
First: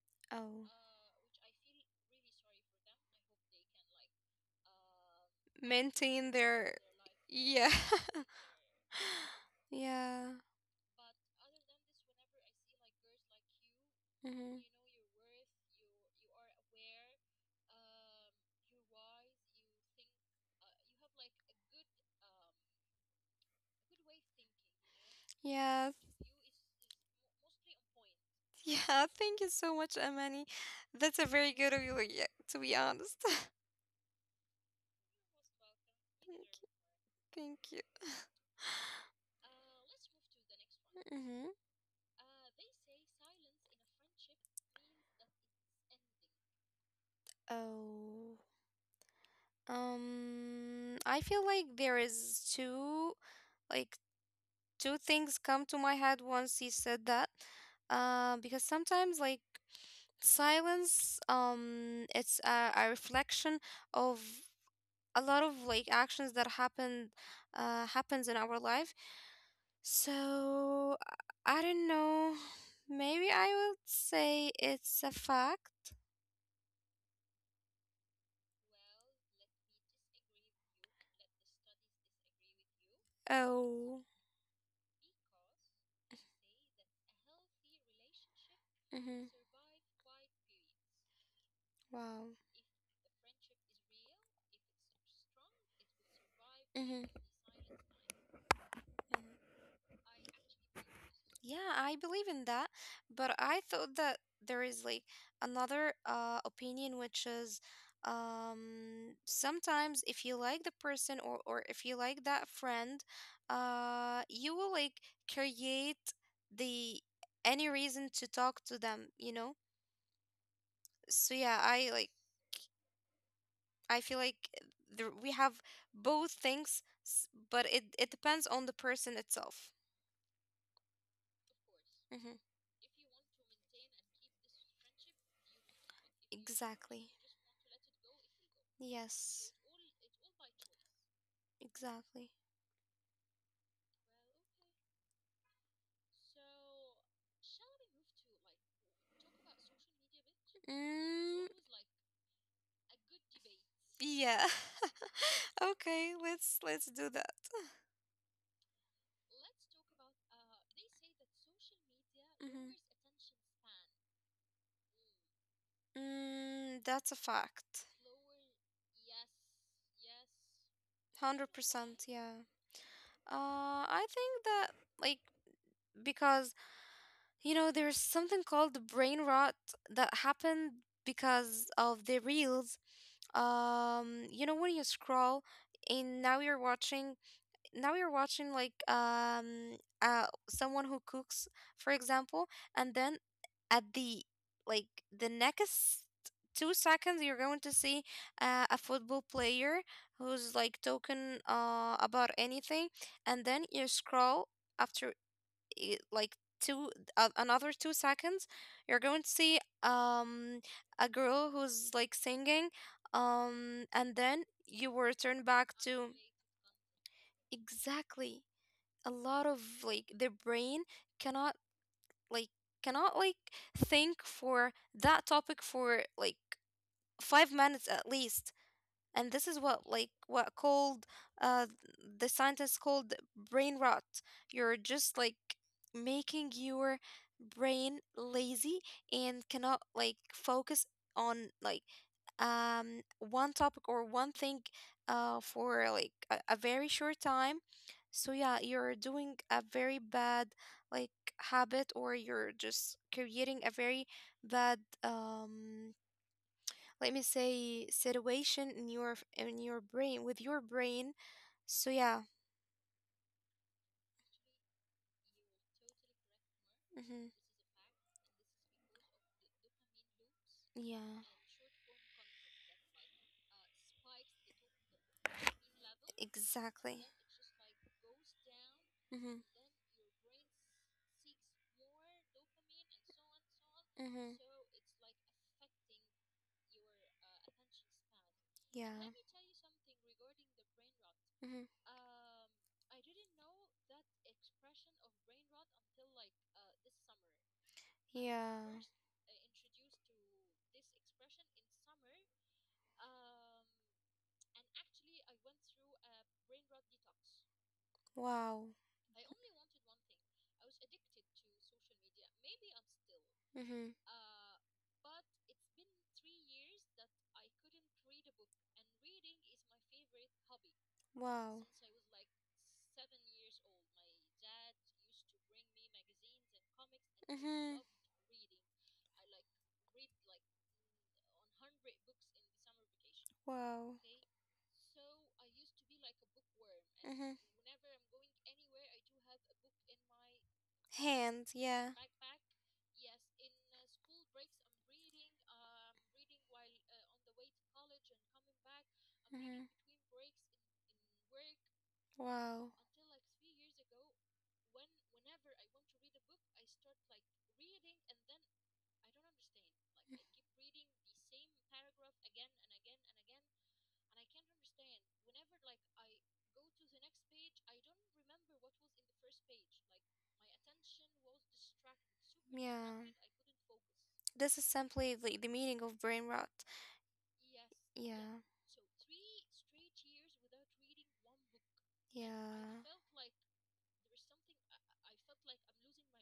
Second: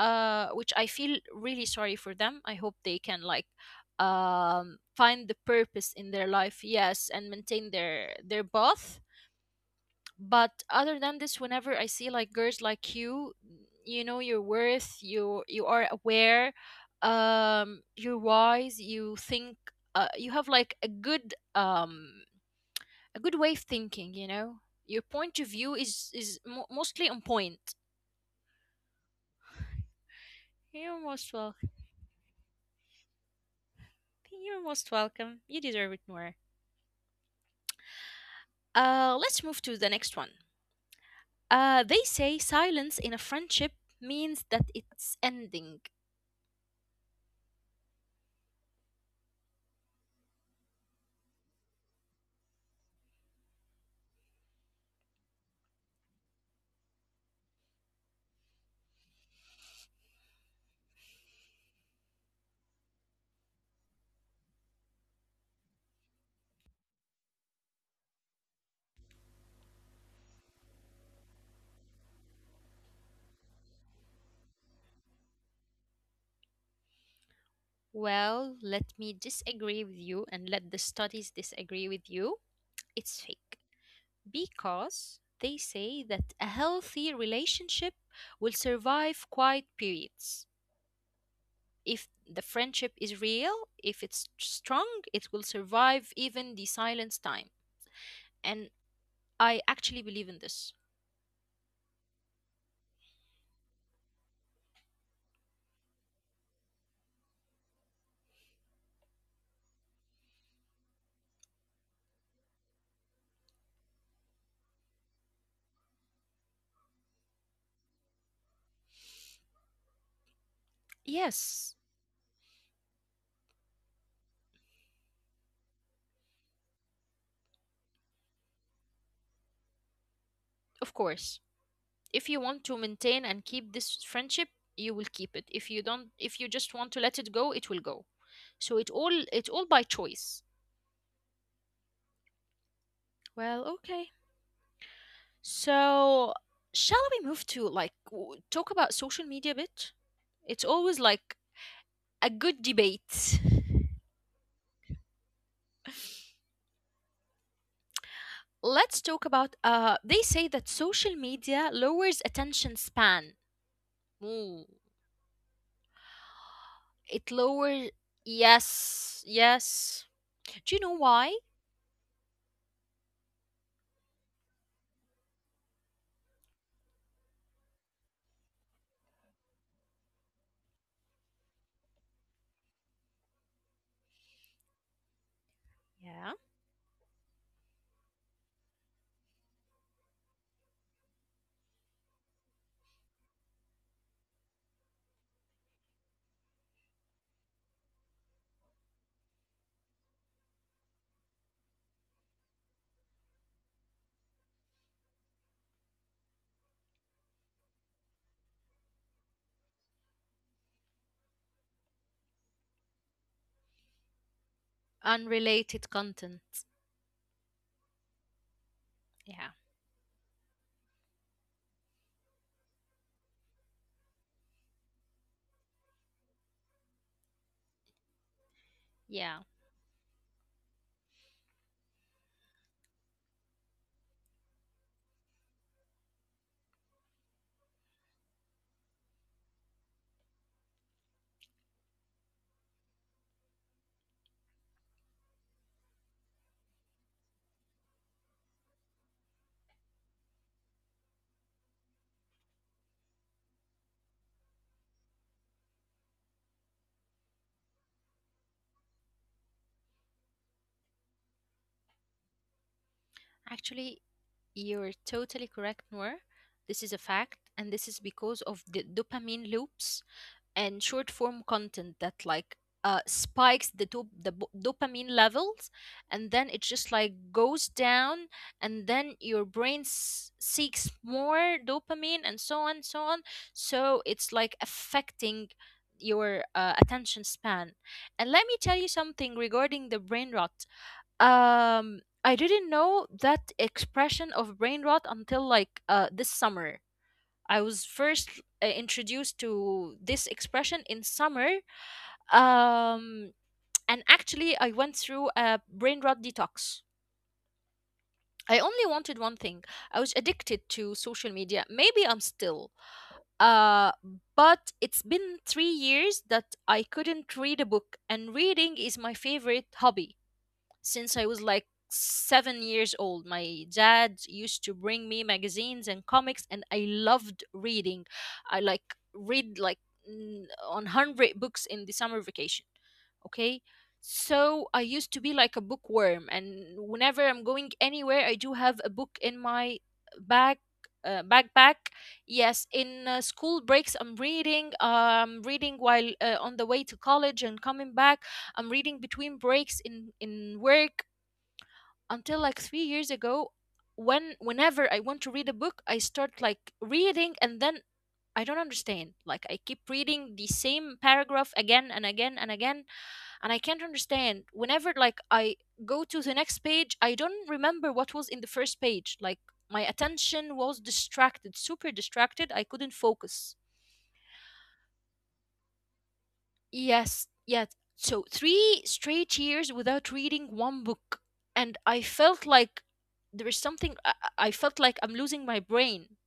B: Oh.
A: which I feel really sorry for them. I hope they can like find the purpose in their
B: Maintain
A: life,
B: their,
A: yes, and
B: yeah,
A: maintain their path.
B: yeah,
A: But other than this, whenever I see like girls like you know your
B: hmm,
A: worth, you are aware, you're wise, you think, you have like a good way of thinking, you know. Your point of view
B: yeah,
A: is mostly on point.
B: yeah, thank you so much, Amani.
A: You're
B: That's a
A: most
B: very
A: welcome.
B: good of you, like, yeah, to be honest.
A: You're most welcome. You deserve it more.
B: thank you. Thank you.
A: Uh, let's move to the next one.
B: hmm.
A: Uh, they say silence in a friendship means that it's ending.
B: Oh, I feel like there is like two things come to my head once he said that. Because sometimes like silence, it's a reflection of a lot of like actions that happens in our life. So I don't know. Maybe I would say it's a fact.
A: Well, let me disagree with you, and let the studies disagree with you. It's fake,
B: Oh.
A: because they say that a healthy relationship will
B: Mm-hmm.
A: survive quiet periods. If
B: Wow.
A: the friendship is real, if it's strong, it will survive even the
B: Mm-hmm.
A: silence time. And I actually believe in this.
B: Yeah, I believe in that, but I thought that there is like another opinion, which is, sometimes if you like the person or if you like that friend, you will like create the any reason to talk to them. So yeah,
A: Yes,
B: I like I feel like there, we have both things, but it depends on the person itself.
A: of course. If
B: Mm-hmm.
A: you want to maintain and keep this friendship, you will keep it. If you don't, if you just want to
B: Exactly.
A: let it go, it will go. So it all, it's
B: Yes.
A: all by choice.
B: Exactly.
A: Well, okay, so shall we move to like talk about social media a bit? It's always like
B: Mm,
A: a good debate.
B: yeah. Okay, let's do that.
A: Let's talk about, they say that social media lowers
B: Mhm.
A: attention span. Ooh,
B: Mm, that's a
A: it
B: fact.
A: lowers, yes, yes, do you know why?
B: 100%, yeah. I think that, like, because, you know, there's something called brain rot that happened because of the reels. You know, when you scroll and
A: Yeah,
B: now you're watching like someone who cooks, for example, and then at the like the next 2 seconds you're going to see a football player who's like talking about anything. And then you scroll after i- like two 2 seconds you're going to see a girl who's like singing. And then you were turned back
A: unrelated
B: to
A: content,
B: exactly a lot
A: yeah.
B: of like their brain cannot like cannot like think for that topic for like 5 minutes at least. And
A: Yeah,
B: this is what like what called uh the scientists called brain rot. You're just like making your brain lazy and cannot like focus on like one topic or one thing for like a very short time. So yeah, you're doing a very bad like habit, or you're just creating a very bad, let me say, situation in your in your brain with your brain. So yeah.
A: actually, you're totally correct, Noor. This is a
B: Mm-hmm.
A: fact, and this is because of the dopamine loops and short
B: Yeah,
A: form content that like spikes the dopamine levels, and then it just
B: exactly.
A: like goes down, and then
B: Mm-hmm.
A: your brain seeks more dopamine, and so on, so on. So it's
B: Mm-hmm.
A: like affecting your attention span. And let me tell you
B: Yeah.
A: something regarding the brain rot.
B: Mm-hmm.
A: I didn't know that expression of brain rot until like this summer. I was first
B: Yeah.
A: introduced to this expression in summer. Um, and actually, I went through a brain rot detox. I
B: Wow.
A: only wanted one thing. I was addicted to social media. Maybe I'm still. Uh,
B: Mm-hmm.
A: but it's been 3 years that I couldn't read a book, and reading is my favorite hobby. Since I was like
B: Wow.
A: 7 years old, my dad used to bring me magazines and comics, and I loved
B: Mm-hmm.
A: reading. I like read like on 100 books in the summer vacation. Okay.
B: Wow.
A: So I used to be like a bookworm, and whenever
B: Mm-hmm.
A: I'm going anywhere, I do have a book in my bag,
B: Hand,
A: backpack.
B: yeah.
A: Yes, in school breaks, I'm reading. Reading while on the way to college and coming back, I'm reading between
B: Mm-hmm.
A: breaks in work until like
B: Wow.
A: 3 years ago, when whenever I want to read a book, I start like reading, and then I don't understand. Like, I keep reading the same paragraph again and again and again, and I can't understand. Whenever like I go to the next page, I don't remember what was in the first page. Like, my attention was distracted, super distracted, I couldn't
B: Yeah.
A: focus.
B: This is simply the meaning of brain rot.
A: Yes, yes. So
B: Yeah.
A: three straight years without reading one book, and I felt like
B: Yeah.
A: there is something. I felt like I'm losing my brain,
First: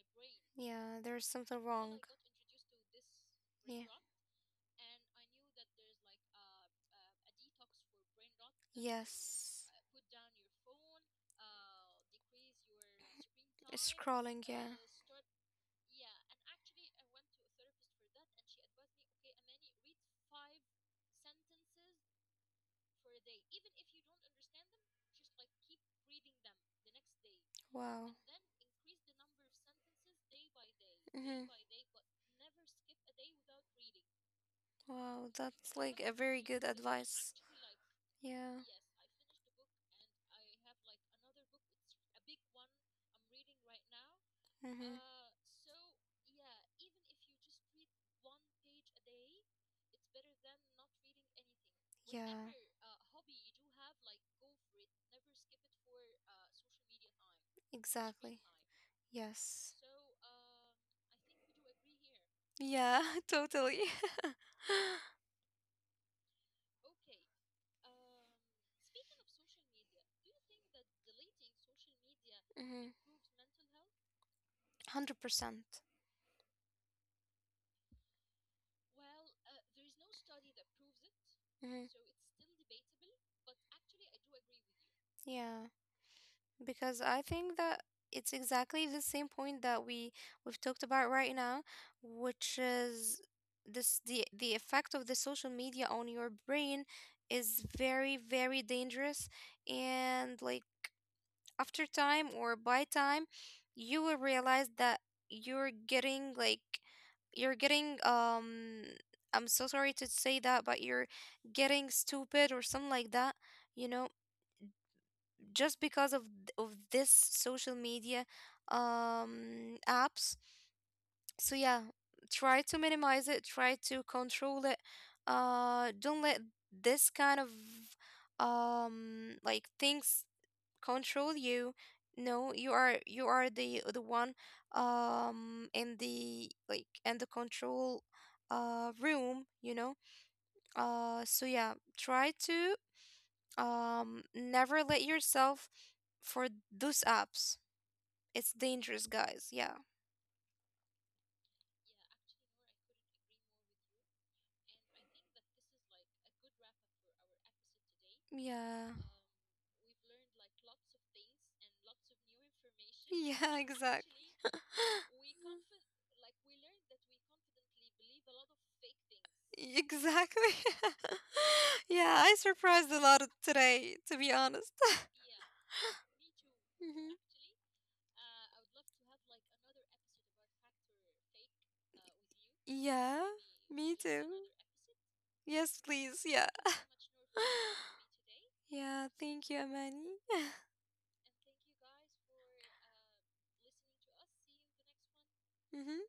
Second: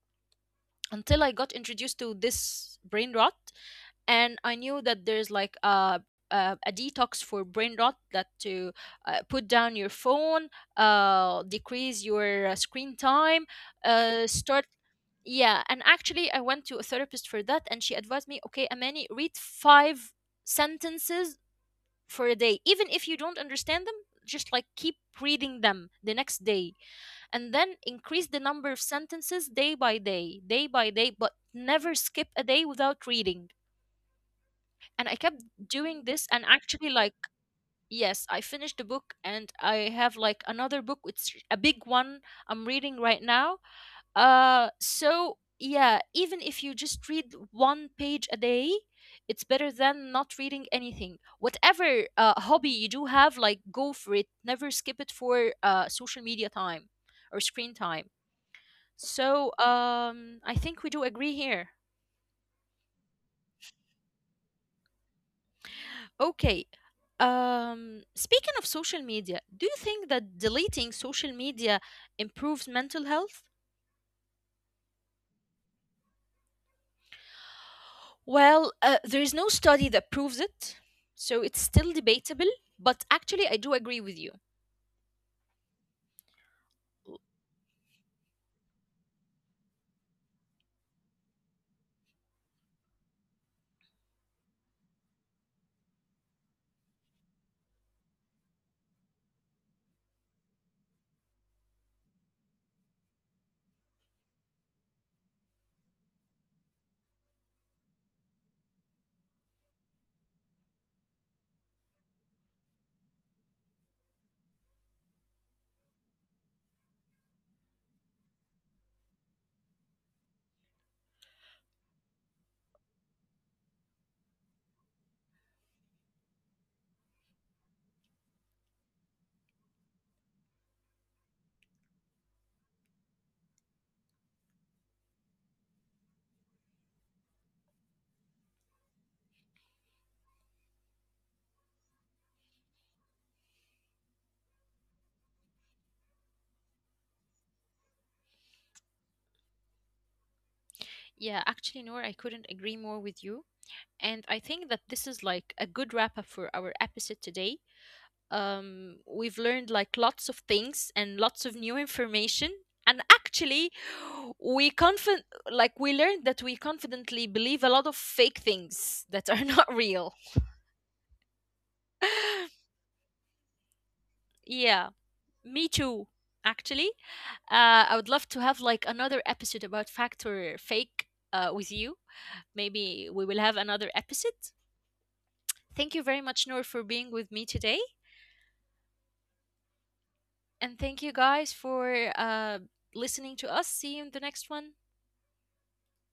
B: Yeah,
A: until
B: there's
A: I got
B: something
A: introduced
B: wrong.
A: to this brain rot,
B: Yeah.
A: and I knew that there's like a, a detox for brain rot, that to put down
B: Yes.
A: your phone, decrease your screen time,
B: Scrolling,
A: start,
B: yeah.
A: yeah, and actually, I went to a therapist for that, and she advised me, okay, Amani, read 5 sentences for a day, even if you don't understand them. Just like keep reading them the next day, and then
B: Wow.
A: increase the number of sentences day by day, day by day, but
B: Mm-hmm.
A: never skip a day without reading. And I
B: Wow,
A: kept
B: that's
A: doing
B: like a
A: this, and
B: very good
A: actually like,
B: advice.
A: yes, I
B: Yeah.
A: finished the book, and I have like another book. It's a big one, I'm reading right now. Uh,
B: Mm-hmm.
A: so yeah, even if you just read one page a day, it's better than not reading anything. Whatever
B: Yeah,
A: hobby you do have, like, go for it. Never skip it for social media time or screen time.
B: exactly.
A: So
B: Yes.
A: I think we do agree here.
B: Yeah, totally.
A: Okay. Speaking of social media, do you think that deleting social media improves
B: Mm-hmm.
A: mental health?
B: 100%.
A: Well, there is no study that proves it, so it's still
B: Mm-hmm.
A: debatable. But actually, I do agree with you.
B: Yeah, because I think that it's exactly the same point that we've talked about right now, which is this the effect of the social media on your brain is very, very dangerous. And like after time or by time, you will realize that you're getting like you're getting, I'm so sorry to say that, but you're getting stupid or something like that. You know, just because of of this social media apps. So yeah, try to minimize it, try to control it. Don't let this kind of, like, things control you. No, you are the one, in the like in the control room, you know. So yeah, try to, never let yourself for those apps. It's dangerous, guys. Yeah.
A: Yeah, actually, Noor, I couldn't agree more with you. And I think that this is like a good wrap up for our episode today. Um,
B: Yeah.
A: we've learned like lots of things and lots of new information, and
B: Yeah,
A: actually
B: exactly.
A: we confident, like, we learned that we confidently believe a lot of fake things that are not real.
B: Exactly. yeah, I surprised a lot of today, to be honest.
A: Yeah, me too, actually.
B: Mhm.
A: Uh, I would love to have like another episode about fact or fake with you. Maybe we
B: Yeah,
A: will have another
B: me
A: episode.
B: too. Yes,
A: Thank you very
B: please.
A: much,
B: Yeah.
A: Noor, for being with me today.
B: Yeah, thank you, Amani.
A: And thank you guys for listening to us. See you in the next one.
B: hmm.